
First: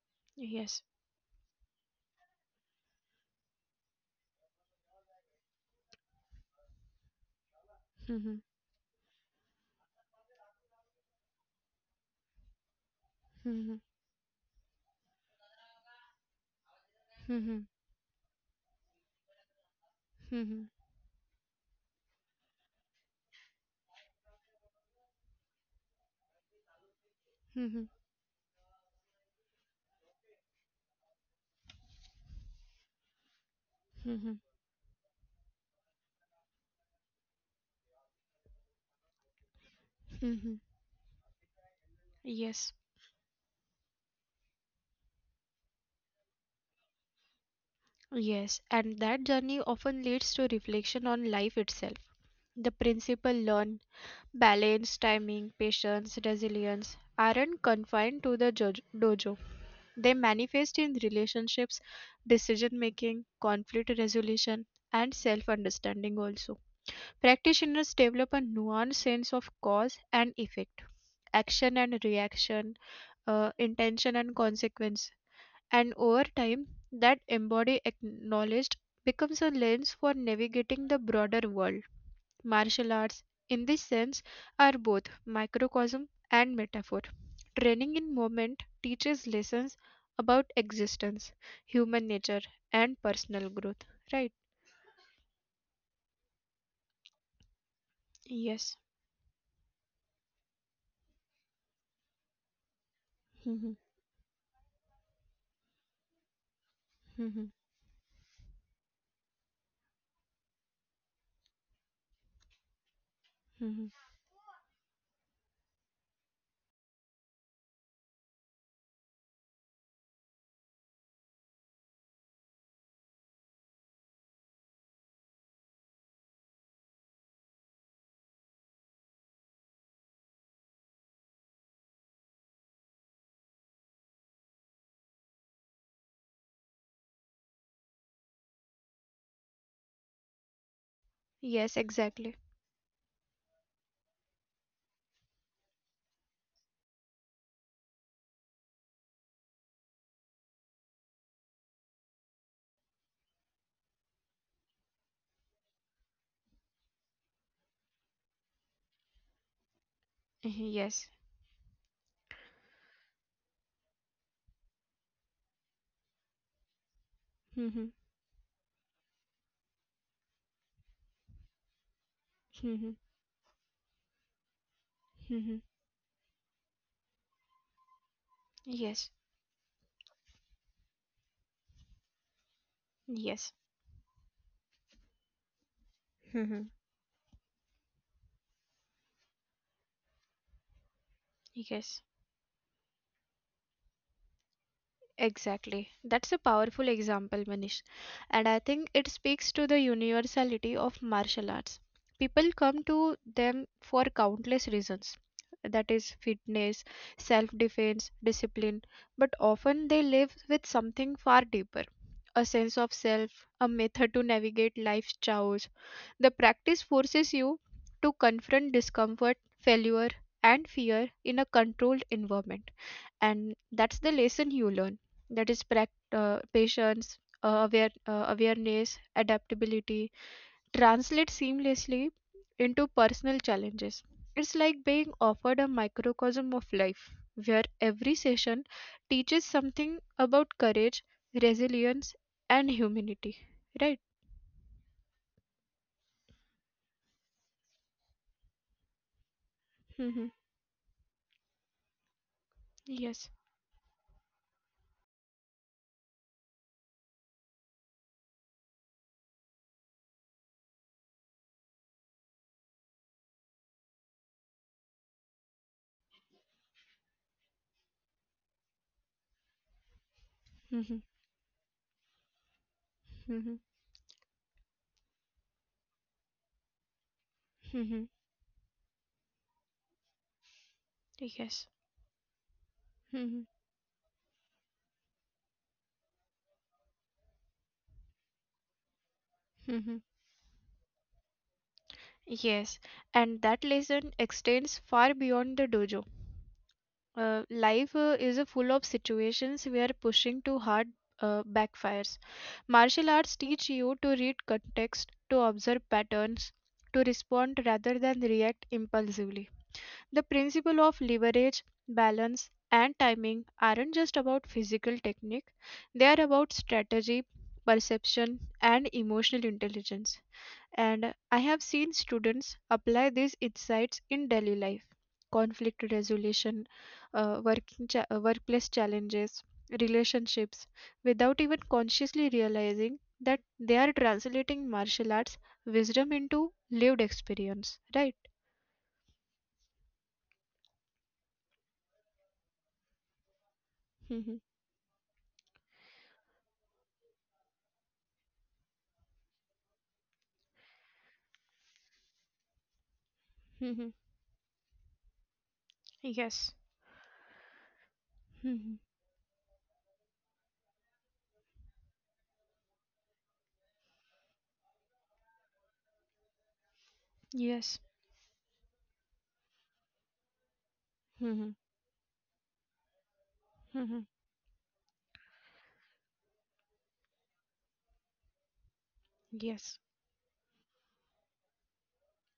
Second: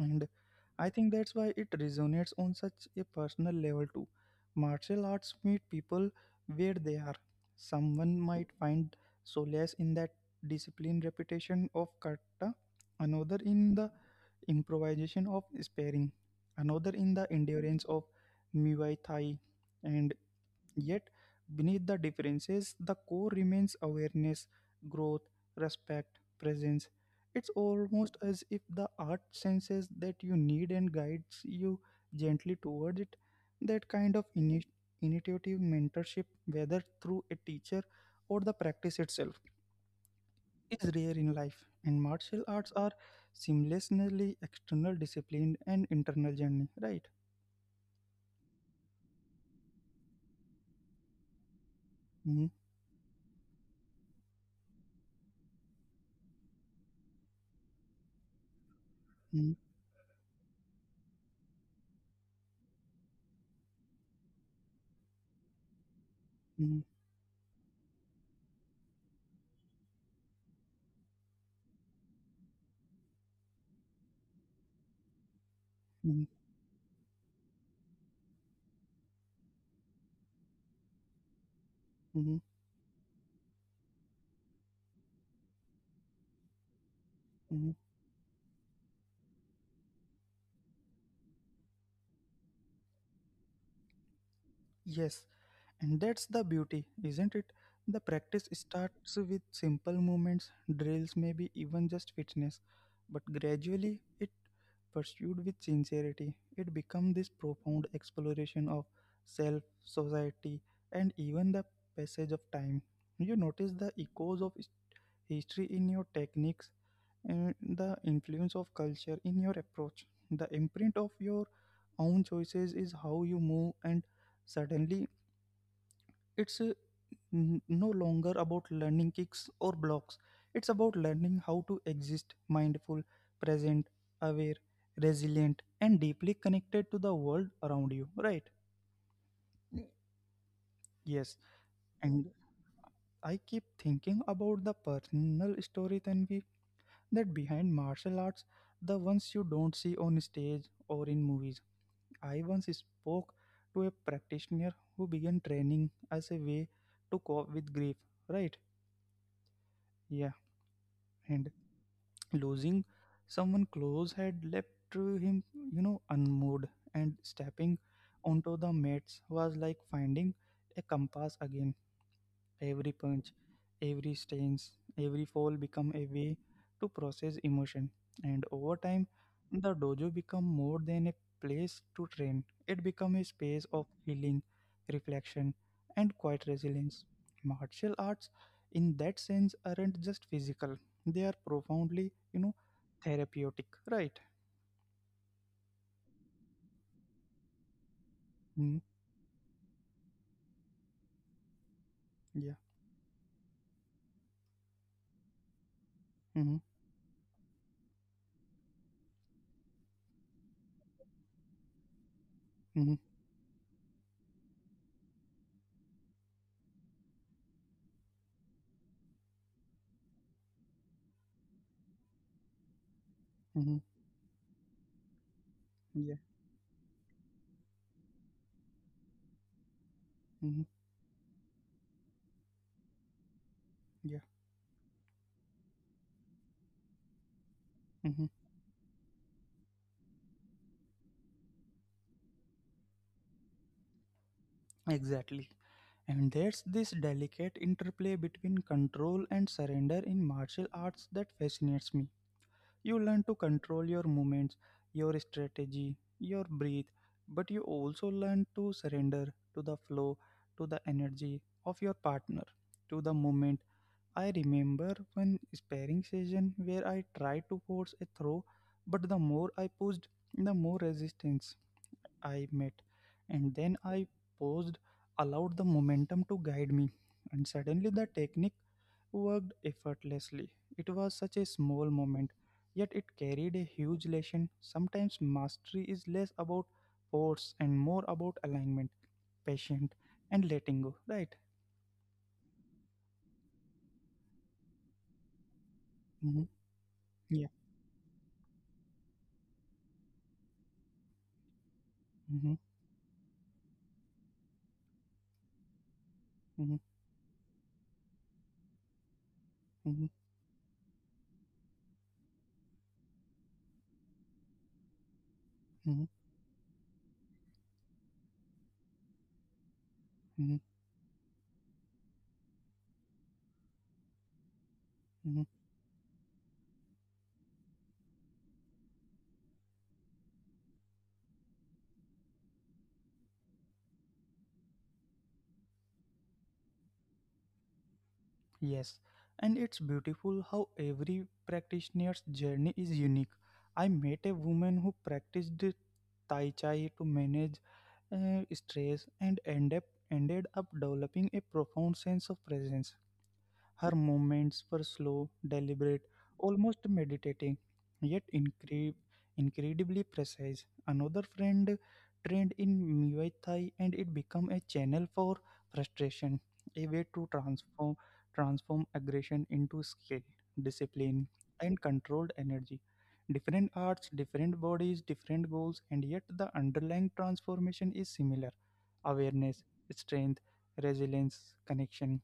S2: And
S1: Yes.
S2: I think that's why it resonates on such a personal level too. Martial arts meet people where they are. Someone
S1: Mhm,
S2: might find solace in that discipline repetition of kata, another
S1: mhm,
S2: in the improvisation of sparring, another in the
S1: mhm,
S2: endurance of Muay Thai, and
S1: mhm,
S2: yet beneath the differences, the core remains awareness, growth, respect, presence. It's
S1: mhm,
S2: almost as if the art senses that you need and guides you gently toward it. That kind of
S1: mhm,
S2: initiative mentorship, whether through a teacher or the practice itself,
S1: mhm.
S2: is rare in life, and martial
S1: Yes.
S2: arts are seamlessly external discipline and internal journey, right?
S1: Yes. And that journey often leads to reflection on life itself.
S2: Mm-hmm.
S1: The principle learn, balance, timing, patience, resilience aren't confined to the dojo.
S2: Mm-hmm.
S1: They manifest in relationships, decision making, conflict resolution, and self understanding also.
S2: Mm-hmm.
S1: Practitioners develop a nuanced sense of cause and effect, action and reaction, intention and consequence, and over time, that embodied knowledge becomes a lens for navigating the broader world.
S2: Mm-hmm.
S1: Martial arts, in this sense, are both microcosm and metaphor.
S2: Mm,
S1: Training in movement teaches lessons about existence, human nature, and personal growth. Right?
S2: Yes, and that's the beauty, isn't it? The practice
S1: Yes.
S2: starts with simple movements, drills, maybe even just fitness, but
S1: Mhm.
S2: gradually it pursued with sincerity. It becomes this
S1: Mhm.
S2: profound exploration of self, society, and even the passage of time. You notice the
S1: Mhm.
S2: echoes of history in your techniques, and the influence of culture in your approach. The imprint of your own choices is how you move, and suddenly it's no longer about learning kicks or blocks. It's about learning how to exist mindful, present, aware, resilient, and deeply connected to the world around you, right? Yes,
S1: Yes,
S2: and
S1: exactly.
S2: I keep thinking about the personal story, Tanvi, that behind martial arts, the ones you don't see on stage or in movies. I once spoke to a practitioner who began training as a way to cope with grief, right? Yeah,
S1: Mhm, yes.
S2: and losing someone close had left him, unmoved, and stepping
S1: Mhm,
S2: onto the mats was like finding a compass again. Every
S1: mhm,
S2: punch, every stance, every fall
S1: mhm.
S2: become a way to process emotion. And over time,
S1: Yes.
S2: the dojo become more than a place to train. It become a
S1: Yes.
S2: space of healing, reflection, and quiet
S1: Mhm,
S2: resilience. Martial arts, in that sense, aren't just physical; they are
S1: yes.
S2: profoundly, therapeutic. Right?
S1: Exactly. That's a powerful example, Manish. And I
S2: Mm,
S1: think it speaks to the universality of martial arts.
S2: yeah.
S1: People come to them for countless reasons, that is,
S2: Mm-hmm,
S1: fitness, self defense, discipline, but often they live with something far deeper, a sense
S2: mm-hmm,
S1: of self, a method to navigate life's chaos. The practice forces you to confront discomfort, failure, and fear in a controlled environment. And
S2: mm-hmm,
S1: that's the lesson you learn, that is,
S2: yeah.
S1: patience, awareness, adaptability
S2: Mm-hmm,
S1: translate seamlessly into personal
S2: yeah.
S1: challenges. It's like being offered a microcosm of life
S2: Mm-hmm.
S1: where every session teaches something about courage, resilience, and humanity, right?
S2: Exactly. And there's this delicate interplay between control and surrender in
S1: Mm-hmm.
S2: martial arts that fascinates me. You learn to
S1: Yes.
S2: control your movements, your strategy, your breath, but you also learn to surrender to the flow, to the energy of your partner, to the moment. I remember one sparring session where I tried to force a throw, but the more I pushed, the more
S1: Mm-hmm.
S2: resistance I met,
S1: Mm-hmm.
S2: and then I paused, allowed the momentum to guide me, and
S1: Mm-hmm.
S2: suddenly the technique worked effortlessly. It was such a
S1: Yes.
S2: small moment, yet it
S1: Mm-hmm.
S2: carried a huge lesson. Sometimes mastery is less about force and more about alignment,
S1: Mm-hmm.
S2: patient, and letting go, right?
S1: Yes, and that lesson extends far beyond the dojo.
S2: Mm-hmm. Yeah.
S1: Life is a full of situations where pushing too hard backfires.
S2: Mm-hmm.
S1: Martial arts teach you to read context, to observe patterns,
S2: Mm-hmm.
S1: to respond rather than react impulsively.
S2: Mm-hmm.
S1: The principle of leverage, balance, and timing aren't just about physical technique, they
S2: Mm-hmm.
S1: are about strategy, perception, and emotional intelligence.
S2: Mm-hmm.
S1: And I have seen students apply these insights in daily life,
S2: Mm-hmm.
S1: conflict resolution, workplace challenges, relationships, without even consciously realizing that they are translating martial arts wisdom into lived experience, right?
S2: Yes, and it's beautiful how every practitioner's journey is unique. I met
S1: Mm-hmm.
S2: a woman who practiced Tai Chi to manage stress and ended up developing a profound sense of presence.
S1: Hmm.
S2: Her movements were slow, deliberate,
S1: Yes.
S2: almost meditating, yet
S1: Hmm.
S2: incredibly precise. Another friend trained in Muay Thai, and it became a channel for frustration, a way to
S1: Yes.
S2: transform aggression into skill, discipline,
S1: Hmm.
S2: and controlled energy. Different
S1: Hmm.
S2: arts, different bodies, different goals, and yet the underlying transformation is similar: awareness,
S1: Yes.
S2: strength, resilience, connection.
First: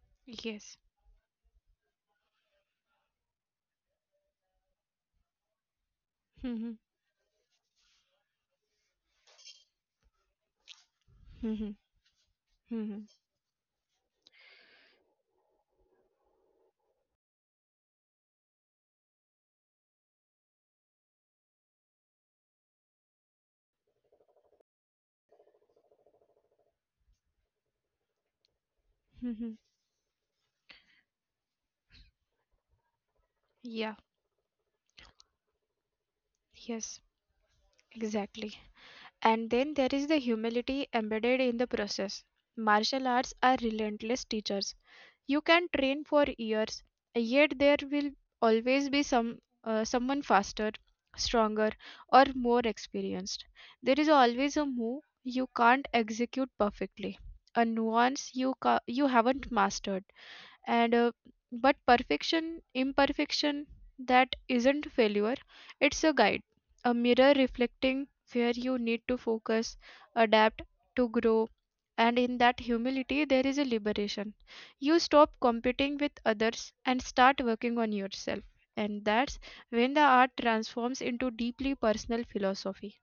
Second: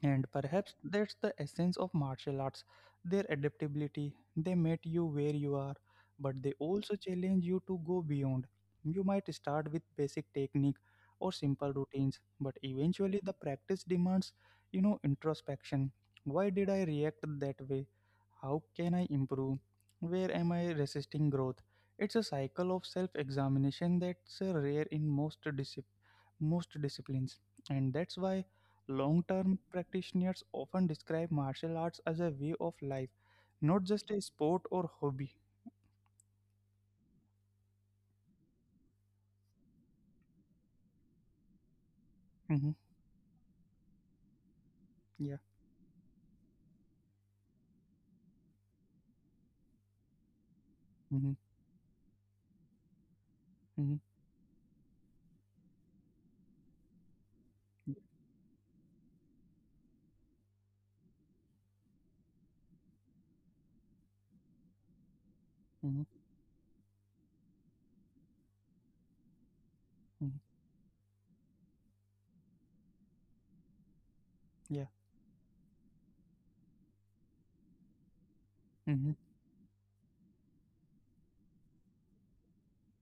S2: And perhaps
S1: Yes.
S2: that's the essence of martial arts, their adaptability. They meet you where you are, but they
S1: Hmm.
S2: also challenge you to go beyond. You might start with basic technique or
S1: Hmm.
S2: simple routines, but
S1: Hmm.
S2: eventually the practice demands, introspection. Why did I react that way? How can I improve? Where am I resisting growth? It's a cycle of self examination that's rare in most disciplines, and that's why long
S1: Hmm.
S2: term practitioners often describe martial arts as a way of life, not
S1: Yeah.
S2: just a sport or hobby.
S1: Yes. Exactly. And then there is the humility embedded in the process.
S2: Mm-hmm.
S1: Martial arts are relentless teachers.
S2: Yeah.
S1: You can train for years, yet there will always be some someone faster,
S2: Hmm.
S1: stronger, or more experienced.
S2: Hmm.
S1: There is always a move you can't execute perfectly, a nuance you you haven't mastered, and but perfection, imperfection, that isn't failure, it's
S2: Hmm.
S1: a guide, a mirror reflecting where you need to focus,
S2: Hmm.
S1: adapt, to grow, and in that humility there is a liberation.
S2: Yeah.
S1: You stop competing with others and start working on yourself, and
S2: Hmm.
S1: that's when the art transforms into deeply personal philosophy.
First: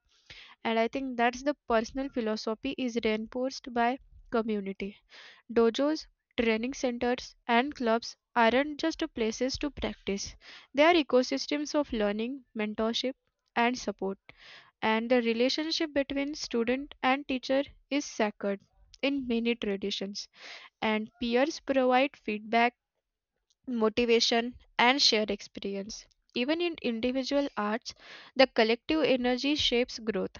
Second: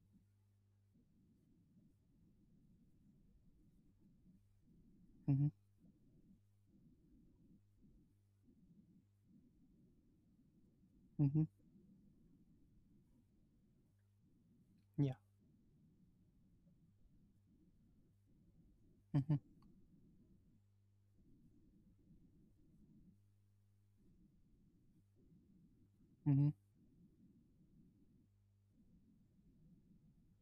S1: And I think that's the personal philosophy is reinforced by community.
S2: Hmm.
S1: Dojos, training centers, and clubs aren't just places to practice. They are
S2: Hmm.
S1: ecosystems of learning, mentorship, and support. And
S2: Yeah.
S1: the relationship between student and teacher is sacred in
S2: Hmm.
S1: many traditions. And peers provide feedback, motivation, and shared experience.
S2: Hmm.
S1: Even in individual arts, the collective energy shapes growth.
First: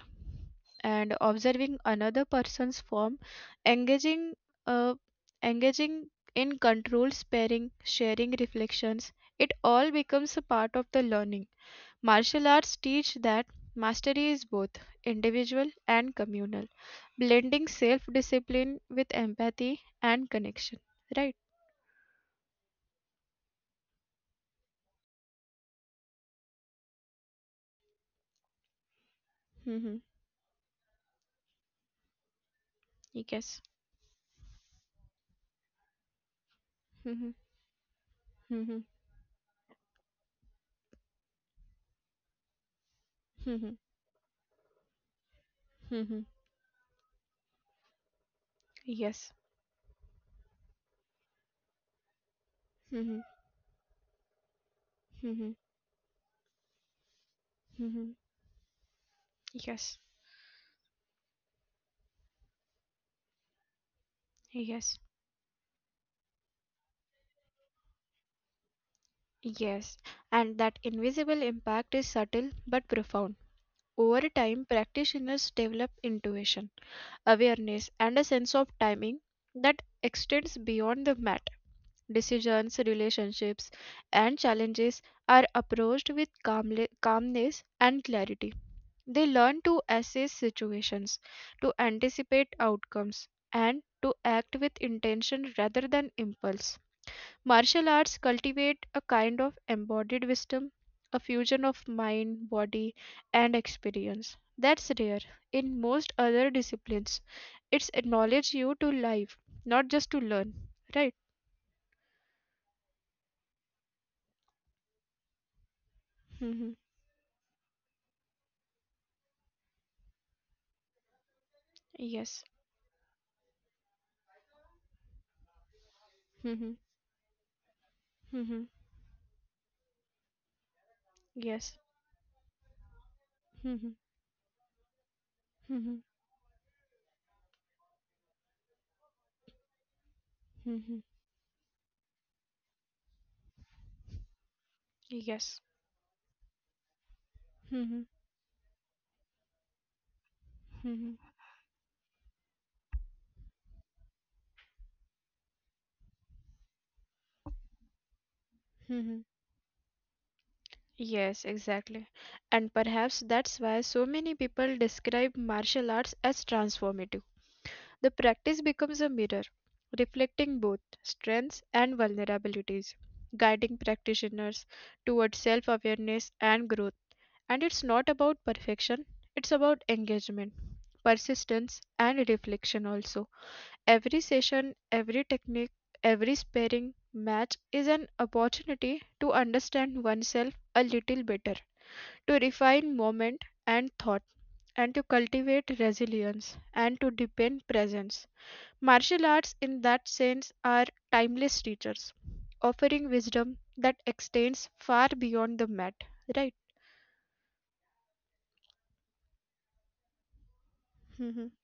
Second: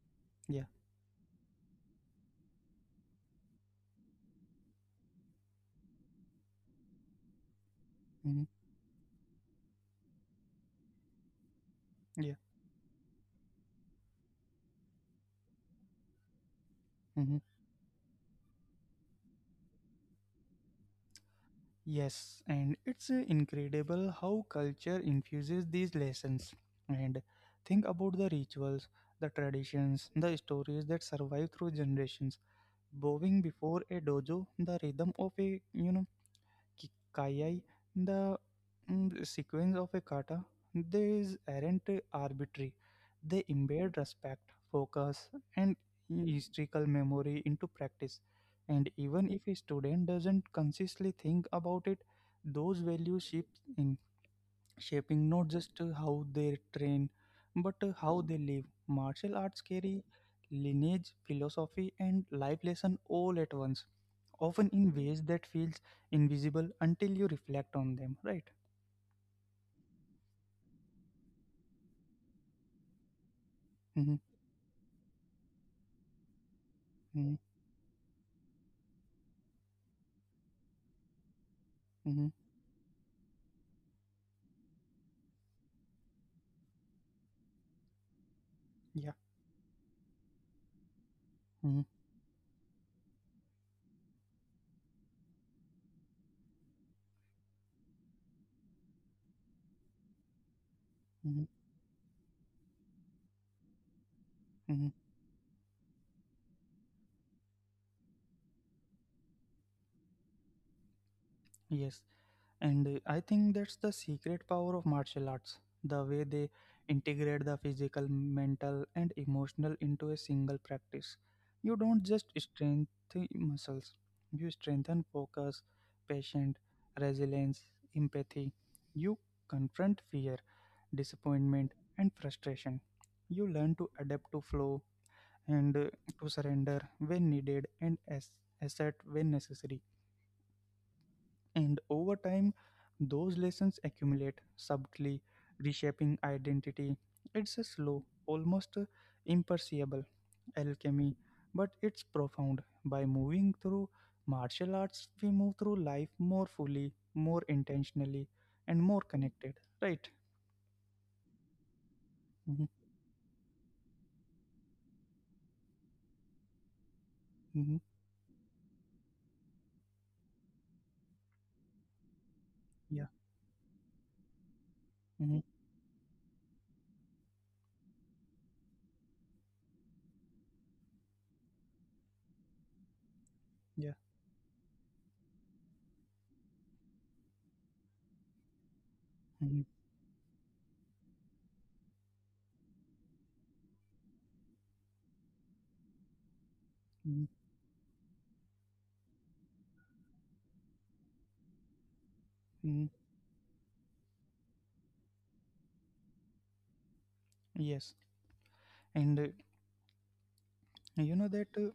S2: Yeah.
S1: And observing another person's form, engaging, uh, engaging in controlled sparing,
S2: Hmm.
S1: sharing reflections, it all becomes a part of the learning.
S2: Yeah.
S1: Martial arts teach that mastery is both individual and communal,
S2: Hmm.
S1: blending self discipline with empathy and connection. Right?
S2: Yes, and it's incredible how culture infuses these lessons. And think about the rituals, the
S1: Mm-hmm.
S2: traditions, the stories that survive through generations. Bowing
S1: Yes.
S2: before a dojo, the rhythm of a ki-
S1: Hmm.
S2: kayai, the
S1: Mhm.
S2: sequence of a kata, these aren't arbitrary. They
S1: Mhm.
S2: embed respect, focus, and
S1: Mhm.
S2: historical memory into practice. And
S1: Yes.
S2: even if a student doesn't consciously think about it, those
S1: Mhm.
S2: values shift in shaping not
S1: Mhm.
S2: just how they train but
S1: Mhm.
S2: how they live. Martial arts
S1: Yes.
S2: carry lineage, philosophy, and life lesson all at once, often in
S1: Yes.
S2: ways that feels invisible until you reflect on them. Right?
S1: Yes. And that invisible impact is subtle but profound.
S2: Mm-hmm,
S1: Over time, practitioners develop intuition,
S2: mm-hmm,
S1: awareness, and a sense of timing that extends beyond the mat.
S2: mm-hmm,
S1: Decisions, relationships, and challenges are approached with calmness and clarity.
S2: yeah.
S1: They learn to assess situations, to
S2: Mm-hmm,
S1: anticipate outcomes, and to act with intention rather than impulse. Martial arts cultivate a kind of embodied wisdom, a
S2: mm-hmm,
S1: fusion of mind, body, and experience. That's
S2: mm-hmm,
S1: rare. In most other disciplines, it's acknowledge you to live, not just to learn. Right?
S2: yes. And I think that's the secret power of martial arts, the way they
S1: Mm-hmm.
S2: integrate the physical, mental, and emotional into a single practice. You don't just
S1: Yes.
S2: strengthen muscles, you strengthen focus, patience,
S1: Mm-hmm.
S2: resilience,
S1: Mm-hmm.
S2: empathy. You confront fear,
S1: Yes.
S2: disappointment, and frustration. You learn
S1: Mm-hmm.
S2: to adapt to flow, and
S1: Mm-hmm.
S2: to surrender when needed and assert when necessary,
S1: Mm-hmm.
S2: and over time, those lessons accumulate subtly,
S1: Yes.
S2: reshaping identity. It's a
S1: Mm-hmm.
S2: slow, almost imperceptible alchemy, but it's profound. By moving through martial arts, we move through life more fully, more intentionally, and more
S1: Mm-hmm.
S2: connected. Right?
S1: Yes, exactly. And
S2: Mm-hmm,
S1: perhaps that's why so many people describe martial arts as transformative.
S2: mm-hmm,
S1: The practice becomes a mirror, reflecting both strengths and vulnerabilities,
S2: yeah.
S1: guiding practitioners towards
S2: Mm-hmm,
S1: self awareness and growth. And it's not about perfection, it's about engagement, persistence, and reflection also.
S2: yeah.
S1: Every session, every technique, every sparring match is an opportunity to
S2: Mm-hmm,
S1: understand oneself a little better, to refine moment and thought, and to cultivate resilience and to
S2: mm-hmm,
S1: deepen presence. Martial arts, in that sense, are timeless teachers,
S2: mm-hmm.
S1: offering wisdom that extends far beyond the mat. Right?
S2: Yes. And you know that,
S1: Mhm,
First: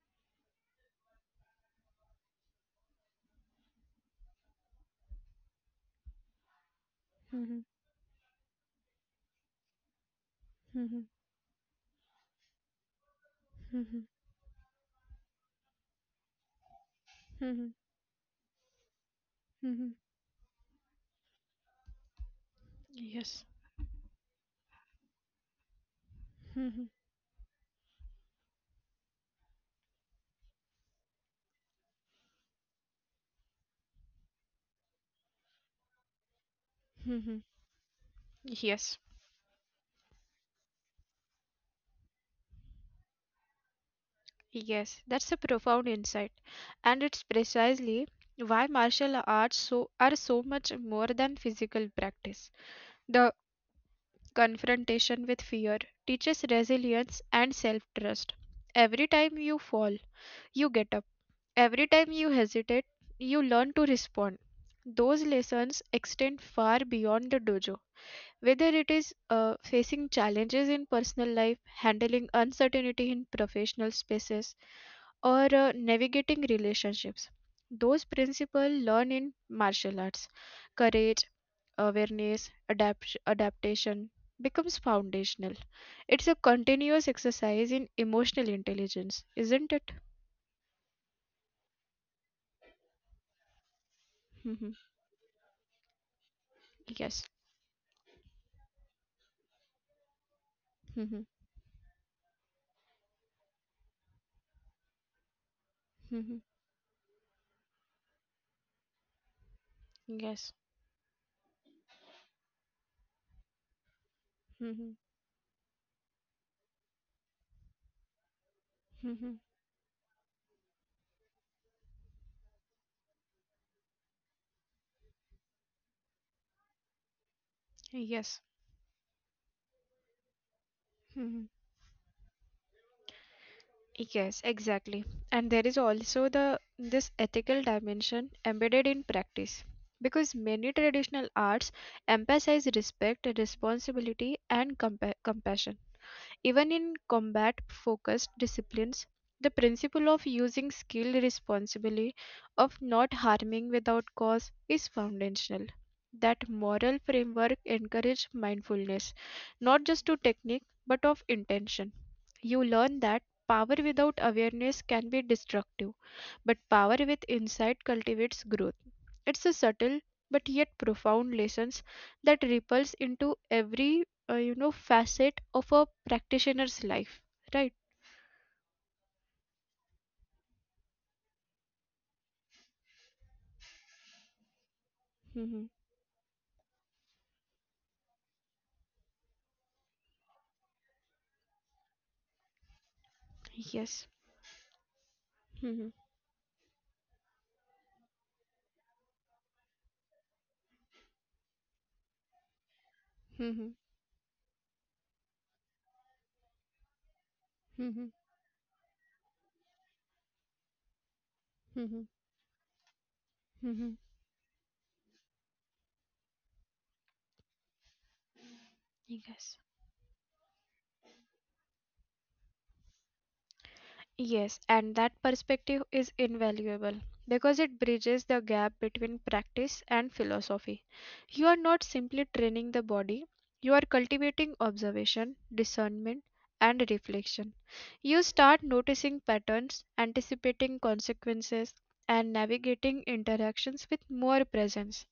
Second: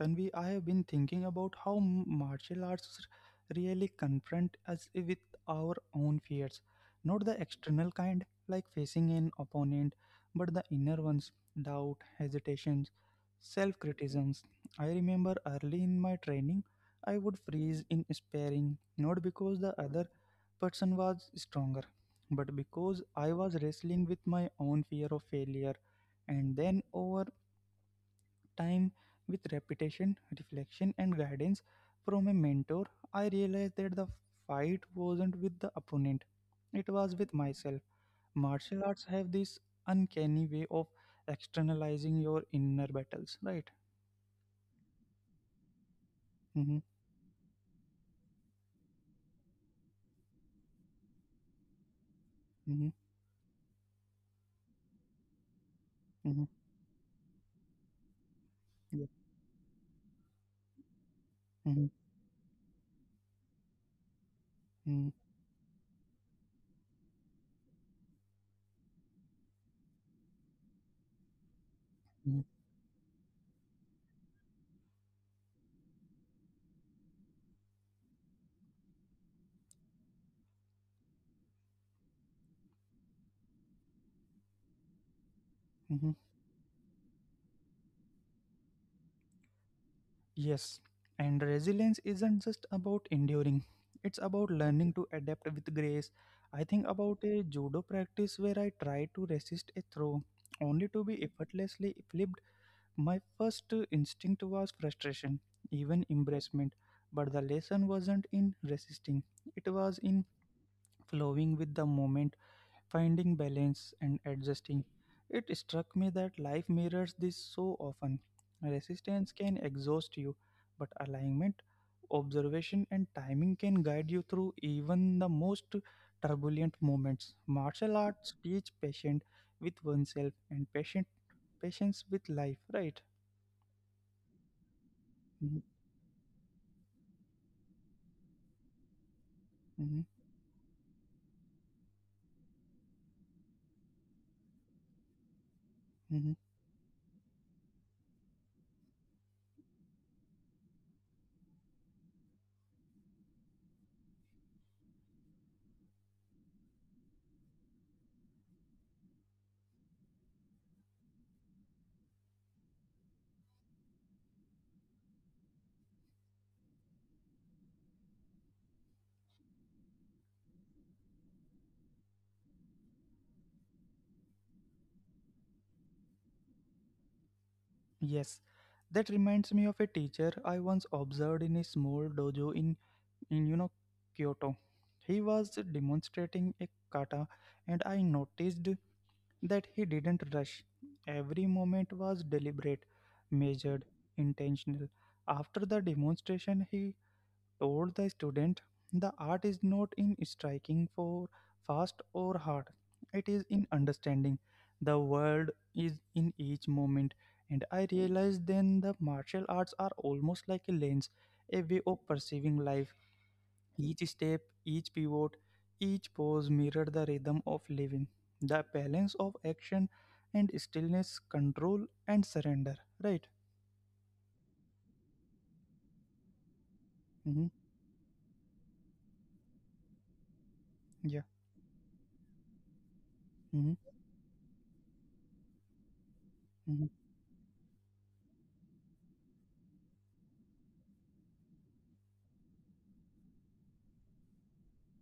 S2: Tanvi, I have been thinking about how martial arts really confront us with our own fears. Not the
S1: mhm,
S2: external kind, like facing an opponent, but the
S1: mhm,
S2: inner ones: doubt, hesitations, self
S1: mhm,
S2: criticisms. I remember early in my training, I would
S1: mhm,
S2: freeze in sparring, not because the
S1: mhm.
S2: other person was stronger, but because I
S1: Yes.
S2: was wrestling with my own fear of failure. And
S1: Mhm,
S2: then over time, with repetition, reflection, and guidance from a mentor, I realized that the fight wasn't with the opponent, it was
S1: mhm.
S2: with myself. Martial
S1: Yes.
S2: arts have this uncanny way of externalizing your inner battles, right?
S1: Yes. That's a profound insight.
S2: Mm-hmm,
S1: And it's precisely why martial arts so are so much more than physical practice.
S2: mm-hmm,
S1: The confrontation with fear teaches
S2: mm-hmm,
S1: resilience and self trust. Every
S2: yeah,
S1: time you fall, you get up. Every
S2: mm-hmm,
S1: time you hesitate, you learn to respond.
S2: mm-hmm,
S1: Those lessons extend far beyond the dojo. Whether it is facing challenges in personal life, handling
S2: mm-hmm,
S1: uncertainty in professional spaces, or navigating relationships, those principles learned in martial arts, courage, awareness, adaptation, becomes foundational.
S2: mm-hmm.
S1: It's a continuous exercise in emotional intelligence, isn't it?
S2: Yes, and resilience isn't just about enduring, it's about
S1: Mm-hmm.
S2: learning to adapt with grace. I think
S1: Yes.
S2: about a judo practice where I tried to resist a throw only to
S1: Hmm.
S2: be effortlessly flipped. My first instinct was frustration, even
S1: Hmm.
S2: embarrassment, but the lesson wasn't in resisting, it was in
S1: Yes.
S2: flowing with the moment finding balance and adjusting.
S1: Hmm.
S2: It struck me that life mirrors this so often.
S1: Hmm.
S2: Resistance can exhaust you, but alignment, observation, and timing can guide you through even the most turbulent moments. Martial
S1: Yes.
S2: arts teach patience with oneself and patient
S1: Hmm.
S2: patience with life, right?
S1: Yes, exactly. And there
S2: Mhm,
S1: is also the this ethical dimension embedded in practice.
S2: mhm,
S1: Because many traditional arts emphasize respect, responsibility, and compassion.
S2: mhm.
S1: Even in combat focused disciplines, the principle of using skill responsibly, of not harming without cause, is foundational. That moral framework encourages mindfulness, not just to technique but of intention. You learn that power without awareness can be destructive, but power with insight cultivates growth. It's a subtle but yet profound lessons that ripples into every facet of a practitioner's life, right?
S2: Yes. That reminds me of a teacher I once observed in a small dojo in Kyoto. He was
S1: Hmm.
S2: demonstrating a kata, and I noticed that he didn't rush. Every moment was deliberate, measured,
S1: Yes.
S2: intentional. After
S1: Hmm.
S2: the demonstration, he told the student, "The art is not in striking for fast or hard. It is
S1: Hmm.
S2: in understanding. The world is in each moment." And I
S1: Hmm.
S2: realized then the martial arts are almost like a lens, a
S1: Hmm.
S2: way
S1: Hmm.
S2: of perceiving life
S1: Hmm.
S2: each step, each pivot, each pose mirrored the rhythm of living, the balance of
S1: Yes.
S2: action and stillness, control and surrender. Right?
S1: Yes, and that perspective is invaluable
S2: Mm-hmm.
S1: because it bridges the gap between practice and philosophy.
S2: Yeah.
S1: You are not simply training the body, you are
S2: Mm-hmm.
S1: cultivating observation, discernment, and
S2: Mm-hmm.
S1: reflection. You start noticing patterns, anticipating consequences, and navigating interactions with more presence.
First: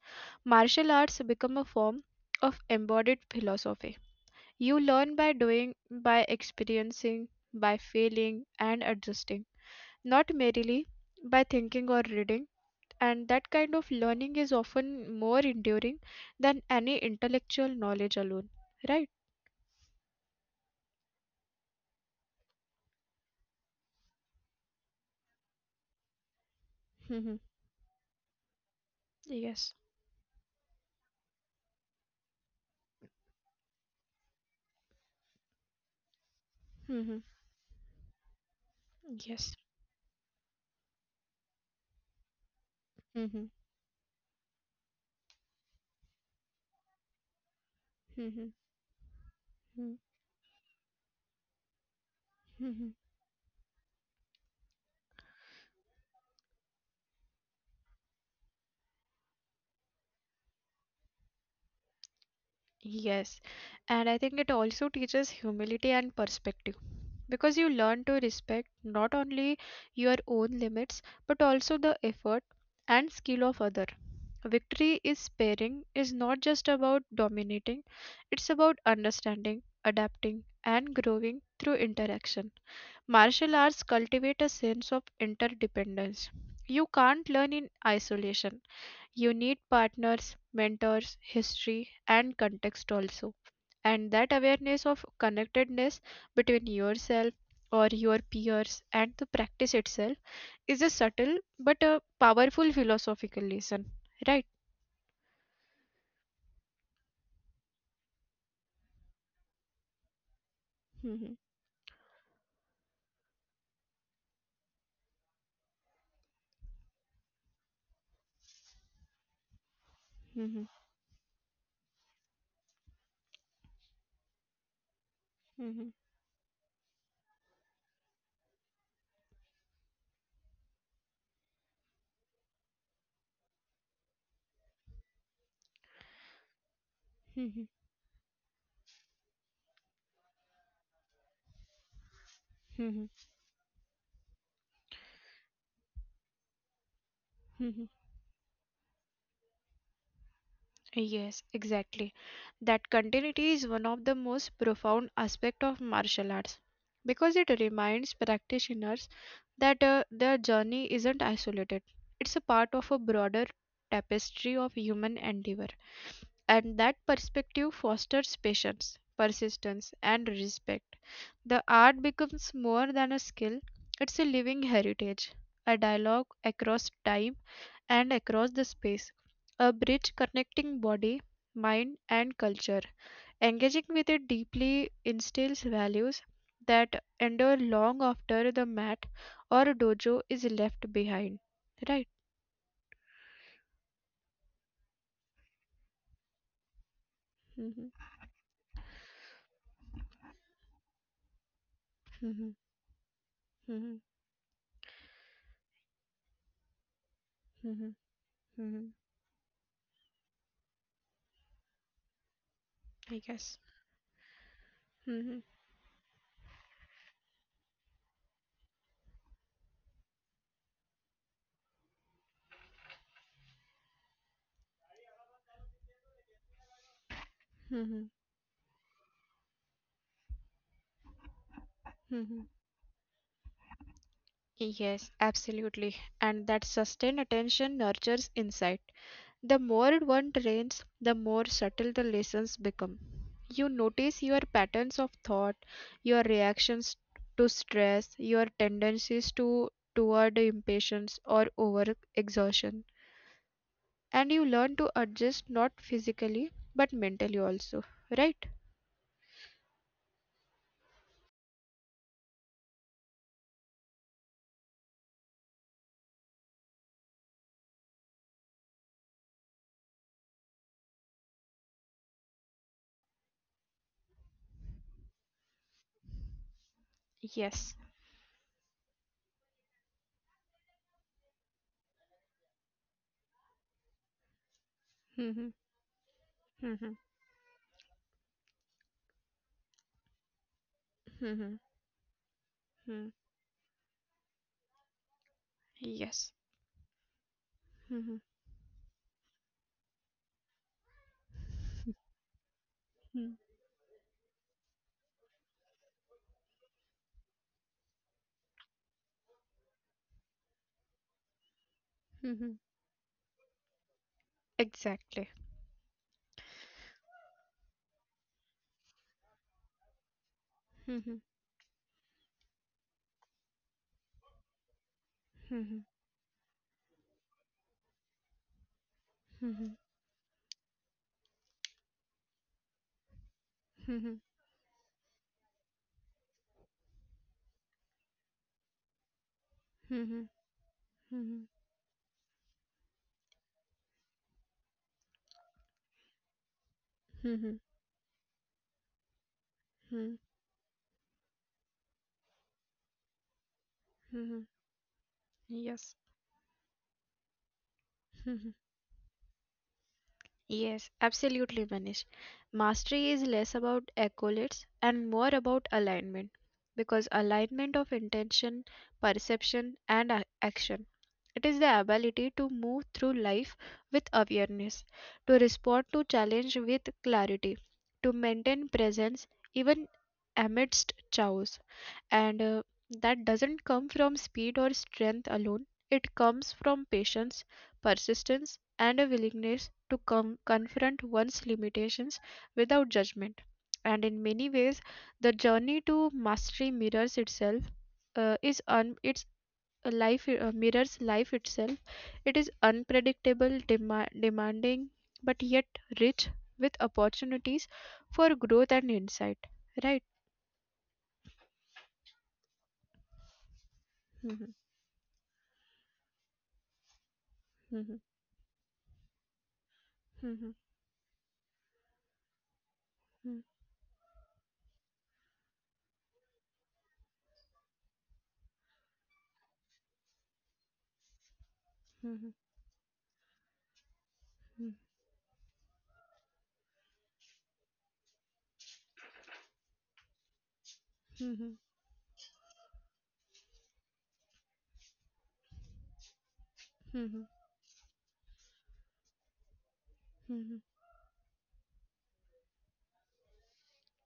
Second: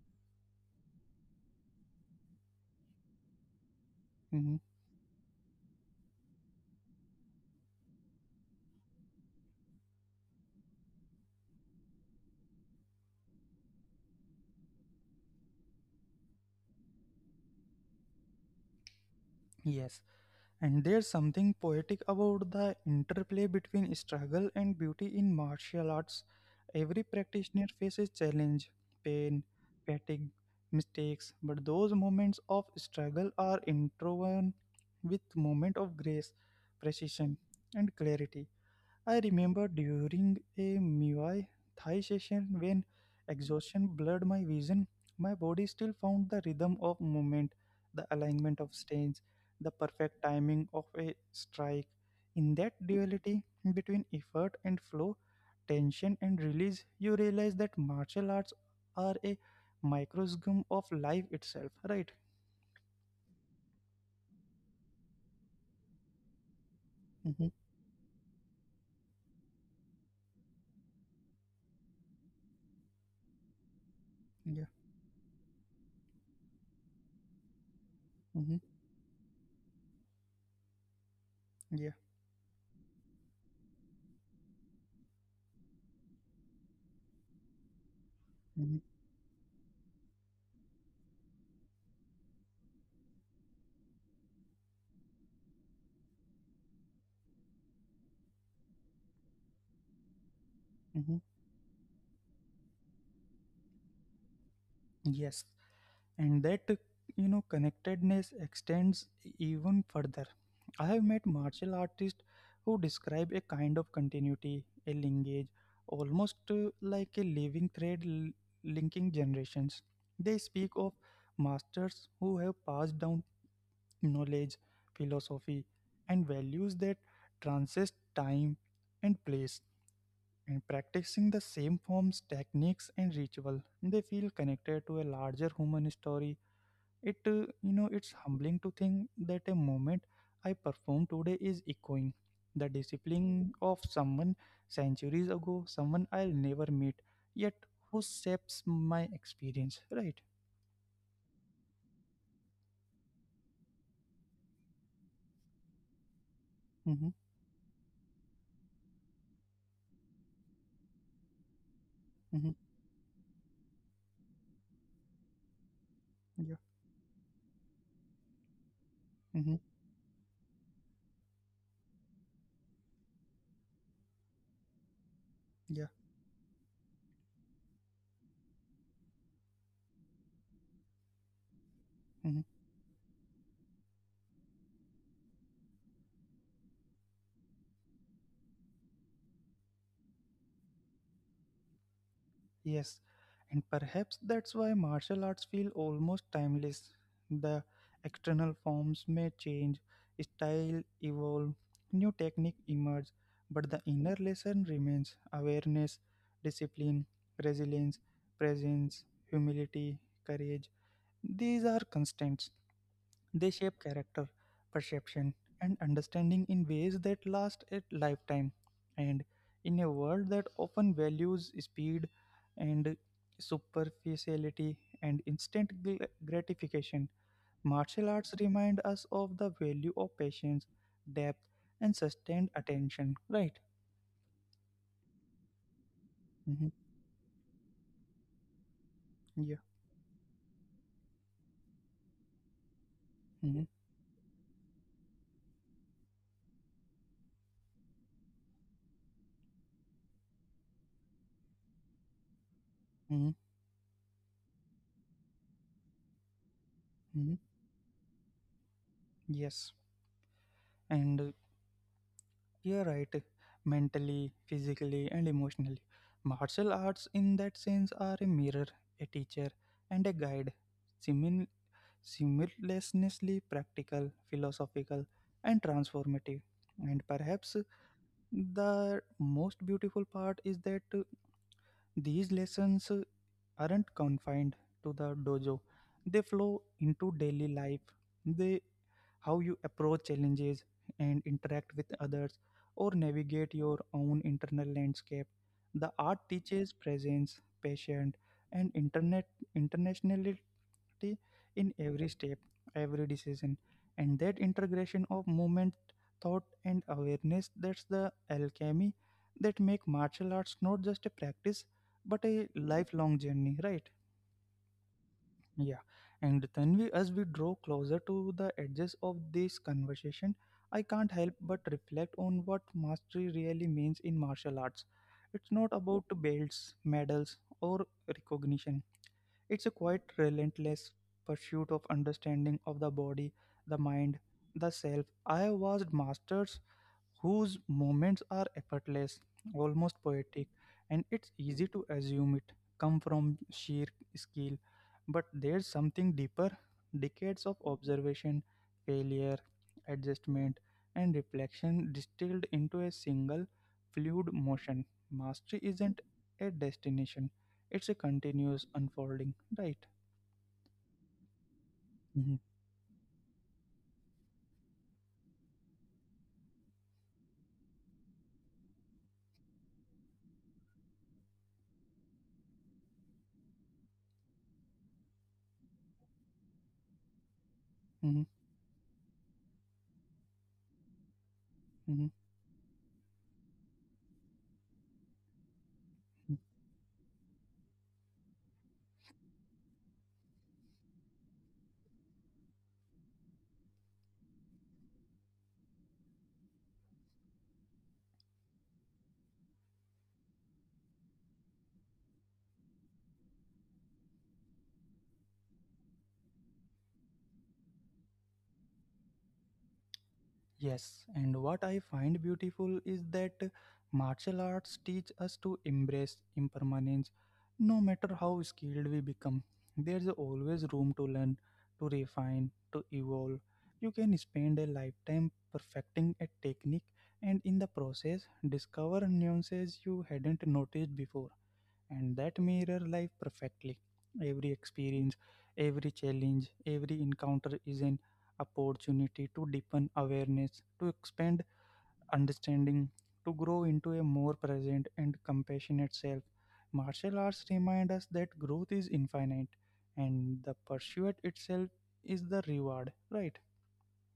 S1: Martial arts become a form of embodied philosophy.
S2: Mm-hmm.
S1: You learn by doing, by experiencing, by failing, and adjusting not merely by thinking or reading, and that kind of learning is often more enduring than any intellectual knowledge alone, right?
S2: Yes. And there's something poetic about the interplay between struggle and beauty in martial arts. Every
S1: Mm-hmm.
S2: practitioner faces challenge, pain,
S1: Yes.
S2: fatigue, mistakes, but those moments of struggle are interwoven with moment of grace,
S1: Mm-hmm.
S2: precision, and clarity. I
S1: Yes.
S2: remember during a Muay Thai session when
S1: Mm-hmm.
S2: exhaustion blurred my vision, my body still found the rhythm of movement, the
S1: Mm-hmm.
S2: alignment of stance, the perfect timing of a strike. In that
S1: Mm-hmm.
S2: duality between effort and flow, tension and release, you realize that martial arts are a microcosm of life itself, right?
S1: Yes, and I think it also teaches humility and perspective
S2: Mm-hmm.
S1: because you learn to respect not only your own limits but also the effort and skill of other.
S2: Yeah.
S1: Victory is sparing is not just about dominating, it's
S2: Mm-hmm.
S1: about understanding, adapting, and growing through
S2: Yeah.
S1: interaction. Martial arts cultivate a sense of interdependence. You can't learn in isolation,
S2: Mm-hmm.
S1: you need partners, mentors, history, and context also. And that awareness of connectedness between yourself or your peers and the practice itself is a
S2: Mm-hmm.
S1: subtle but a powerful philosophical lesson, right?
S2: Yes. And that connectedness extends even further. I have met
S1: Mhm.
S2: martial artists who describe a kind of continuity, a linkage almost like a living thread linking generations. They
S1: Mhm.
S2: speak of masters who have passed down knowledge, philosophy,
S1: Mhm.
S2: and values that transcend time and place, and practicing the same forms, techniques, and ritual, they feel connected to a larger human story. It,
S1: Mhm.
S2: you know, it's humbling to think that a moment I perform today is echoing the
S1: Mhm.
S2: discipline of someone centuries ago, someone I'll never meet, yet
S1: Mhm.
S2: who shapes my experience, right?
S1: Yes, exactly. That continuity is one of the most profound aspect of martial arts
S2: Mm-hmm,
S1: because it reminds practitioners that their journey isn't isolated. It's a
S2: mm-hmm,
S1: part of a broader tapestry of human endeavor,
S2: yeah,
S1: and that perspective fosters patience,
S2: mm-hmm,
S1: persistence, and respect. The art becomes more than a skill, it's a living heritage, a
S2: yeah,
S1: dialogue across time and across the space. A bridge connecting body, mind, and
S2: mm-hmm.
S1: culture. Engaging with it deeply instills values that endure long after the mat or dojo is left behind. Right?
S2: Yes, and perhaps that's why martial arts feel almost timeless. The
S1: Mhm,
S2: external forms may change, style evolve, new technique
S1: mhm,
S2: emerge, but the
S1: mhm,
S2: inner lesson remains awareness, discipline, resilience,
S1: mhm, mhm,
S2: presence, humility, courage. These are constants.
S1: I
S2: They
S1: guess.
S2: shape character, perception,
S1: Mhm,
S2: and understanding in ways that last a lifetime. And in a world that often values speed and superficiality and instant gratification, martial
S1: mhm,
S2: arts remind us of the value of patience, depth, and sustained
S1: mhm.
S2: attention. Right?
S1: Yes, absolutely. And
S2: hmm
S1: that sustained attention nurtures insight.
S2: Yeah.
S1: The more one trains, the more subtle the lessons become.
S2: hmm
S1: You notice your patterns of thought, your reactions to stress, your tendencies to toward impatience or over exertion.
S2: hmm
S1: And you learn to adjust not physically but
S2: hmm
S1: mentally also, right?
S2: Yes. And you're right. Mentally, physically, and emotionally. Martial arts, in that sense, are a mirror, a teacher, and a guide. Simin- simultaneously practical, philosophical, and transformative. And perhaps
S1: Yes.
S2: the most beautiful part is that these lessons aren't confined to the dojo,
S1: Mhm.
S2: they flow
S1: Mhm.
S2: into daily life. They how you approach challenges and
S1: Mhm.
S2: interact with others or
S1: Mhm.
S2: navigate your own internal landscape. The art
S1: Yes.
S2: teaches presence, patience,
S1: Mhm.
S2: and internet internationality in every step, every
S1: Mhm.
S2: decision, and that integration of movement, thought, and awareness, that's the alchemy that make martial arts not just a practice but a
S1: Mhm.
S2: lifelong journey, right?
S1: Exactly.
S2: Yeah, as we draw closer to the edges of this conversation, I can't
S1: Mhm.
S2: help but reflect on what mastery really means in martial arts. It's not
S1: Mhm.
S2: about belts, medals, or recognition. It's a
S1: Mhm.
S2: quite relentless pursuit of understanding of the body, the mind,
S1: Mhm.
S2: the self. I have watched masters whose moments are effortless, almost
S1: Mhm.
S2: poetic, and it's
S1: Mhm.
S2: easy to assume it come from sheer skill. But there's something deeper, decades of
S1: Mhm.
S2: observation, failure,
S1: Mhm.
S2: adjustment, and reflection distilled into a single fluid
S1: Mhm.
S2: motion. Mastery isn't
S1: Yes.
S2: a destination, it's a
S1: Mhm.
S2: continuous unfolding, right?
S1: Yes, absolutely, Manish. Mastery is less about accolades and more about alignment because alignment of intention, perception, and action. It is the ability to move through life with awareness, to respond to challenge with clarity, to
S2: Mm-hmm.
S1: maintain presence even amidst chaos.
S2: hmm
S1: And that doesn't come from speed or strength alone, it comes from patience, persistence, and a willingness to confront one's limitations without judgment. And in many ways the journey to mastery mirrors itself, is un- it's a life mirrors life itself. It is unpredictable, demanding but yet rich with opportunities for growth and insight, right?
S2: Yes, and what I find beautiful is that martial
S1: Hmm.
S2: arts teach us to embrace impermanence. No
S1: Hmm.
S2: matter how skilled we become, there's
S1: Hmm.
S2: always room to learn, to refine, to evolve. You can spend a lifetime perfecting a technique and in the process discover nuances you hadn't noticed before, and that
S1: Mhm,
S2: mirror life perfectly. Every
S1: mhm,
S2: experience, every challenge, every encounter is an opportunity to deepen awareness, to expand
S1: mhm,
S2: understanding, to grow into a more present and compassionate self. Martial
S1: mhm,
S2: arts remind us that growth is infinite and the
S1: mhm.
S2: pursuit itself is the reward, right?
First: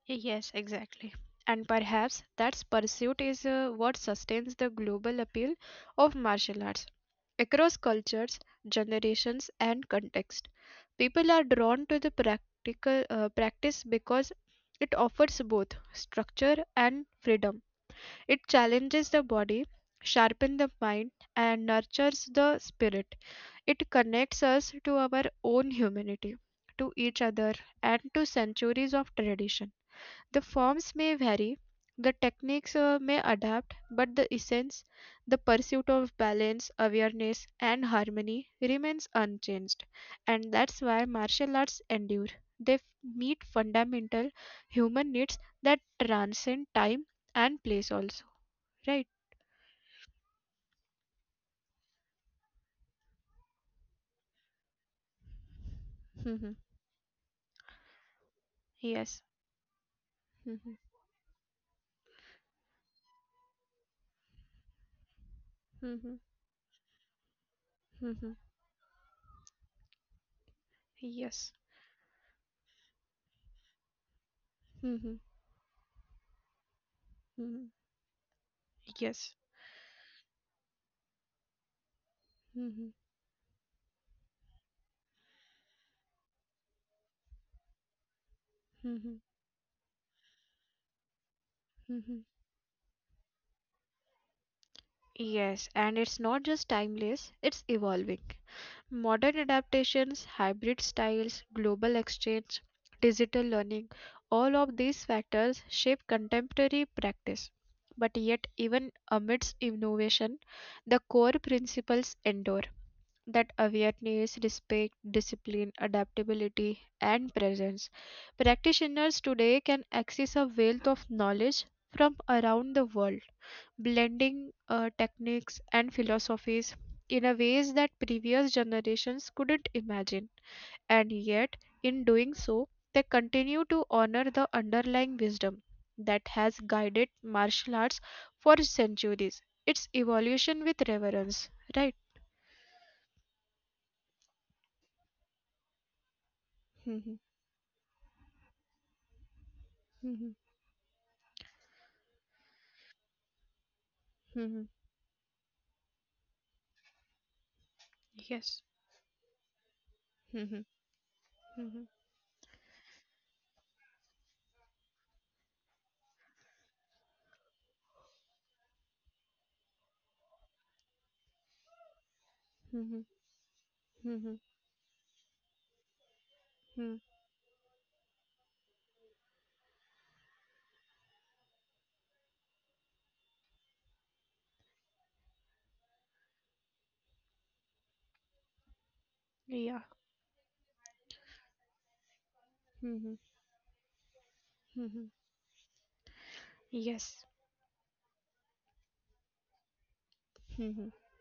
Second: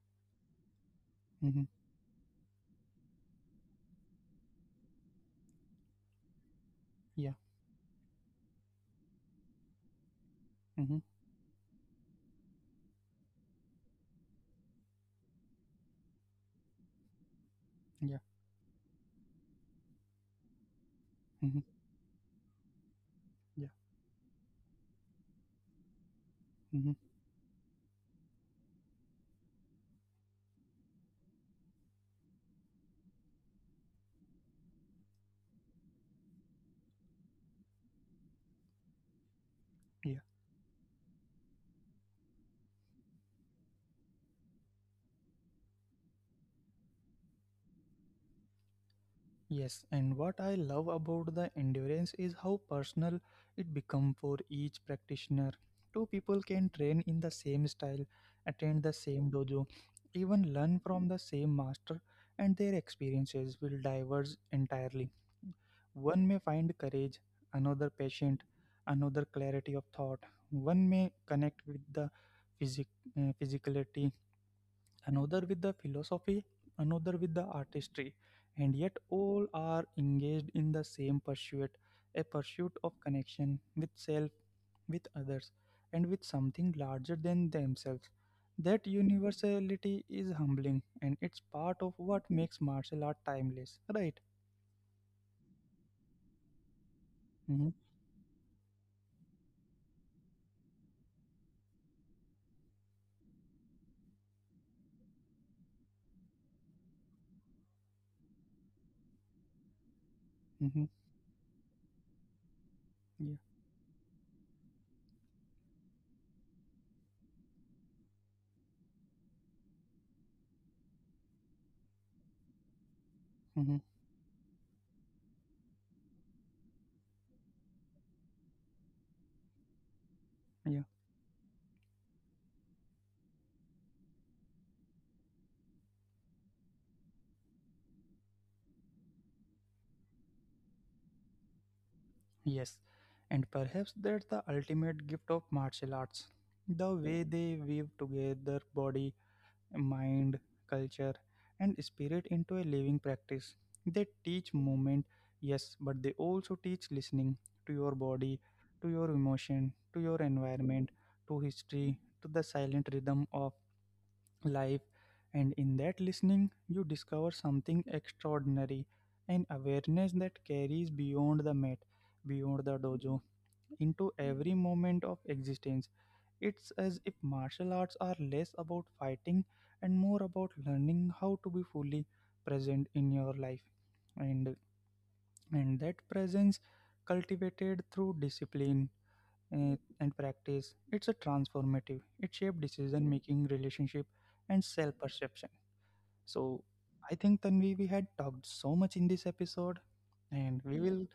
S1: Yes, exactly.
S2: Mm-hmm.
S1: And perhaps that pursuit is what sustains the global appeal of martial arts.
S2: Yeah.
S1: Across cultures, generations, and context,
S2: Mm-hmm.
S1: people are drawn to the practical practice because it offers both structure and freedom.
S2: Yeah.
S1: It challenges the body, sharpens the mind,
S2: Mm-hmm.
S1: and nurtures the spirit.
S2: Yeah.
S1: It connects us to our own humanity, to
S2: Mm-hmm.
S1: each other, and to centuries of tradition. The forms may vary, the techniques may adapt, but the essence, the pursuit of balance, awareness, and harmony remains unchanged.
S2: Yeah.
S1: And that's why martial arts endure. They meet fundamental human needs that transcend time and place, also. Right?
S2: Yes, and what I love about the endurance is how personal it becomes for each practitioner. Two people
S1: Hmm.
S2: can train in the same style, attend the
S1: Yes.
S2: same dojo, even learn
S1: Hmm.
S2: from the same master, and their experiences will diverge entirely.
S1: Hmm.
S2: One may find courage, another
S1: Hmm.
S2: patient, another clarity of thought. One may
S1: Yes.
S2: connect with the physicality,
S1: Hmm.
S2: another with the philosophy, another with the artistry, and yet
S1: Yes.
S2: all are engaged in the same pursuit, a pursuit
S1: Mhm,
S2: of connection with self, with others, and with something larger than themselves. That
S1: mhm,
S2: universality is humbling, and it's part of
S1: mhm.
S2: what makes martial art timeless, right?
S1: Yes, and it's not just timeless, it's
S2: hmm
S1: evolving. Modern adaptations, hybrid styles, global exchange, digital learning, all of these factors shape contemporary practice. But yet, even amidst innovation,
S2: hmm
S1: the core principles endure.
S2: Yeah.
S1: That awareness, respect, discipline, adaptability, and presence. Practitioners today can access a wealth of knowledge from around the world,
S2: hmm
S1: blending techniques and philosophies in a ways that previous generations couldn't imagine.
S2: Yeah.
S1: And yet, in doing so, they continue to honor the underlying wisdom that has guided martial arts for centuries. Its evolution with reverence, right?
S2: Yes. And perhaps that's the ultimate gift of martial arts, the way they weave together body, mind, culture, and spirit into a living practice. They teach movement, yes, but they also teach listening to your body,
S1: Yes.
S2: to your emotion, to your
S1: Mhm.
S2: environment, to
S1: Mhm.
S2: history, to the silent rhythm of life. And in that listening, you discover something extraordinary, an awareness that carries beyond the mat, beyond the
S1: Mhm.
S2: dojo, into
S1: Mhm.
S2: every moment of existence. It's
S1: Mhm.
S2: as if martial arts are less about fighting and more about learning how to be fully present in your life. And, and that presence cultivated through discipline
S1: Yeah.
S2: and practice, it's a transformative. It shaped decision
S1: Mhm.
S2: making, relationship, and self
S1: Mhm.
S2: perception. So
S1: Yes.
S2: I think, Tanvi, we had talked so much in this episode, and
S1: Mhm.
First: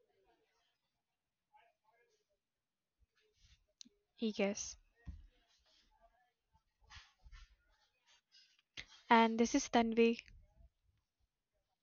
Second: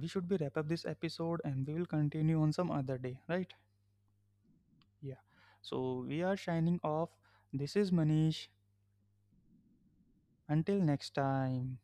S2: we should be wrap up this episode and we will continue on some other day, right?
S1: Yes.
S2: Yeah. So we are signing off. This is Manish.
S1: And this is Tanvi.
S2: Until next time.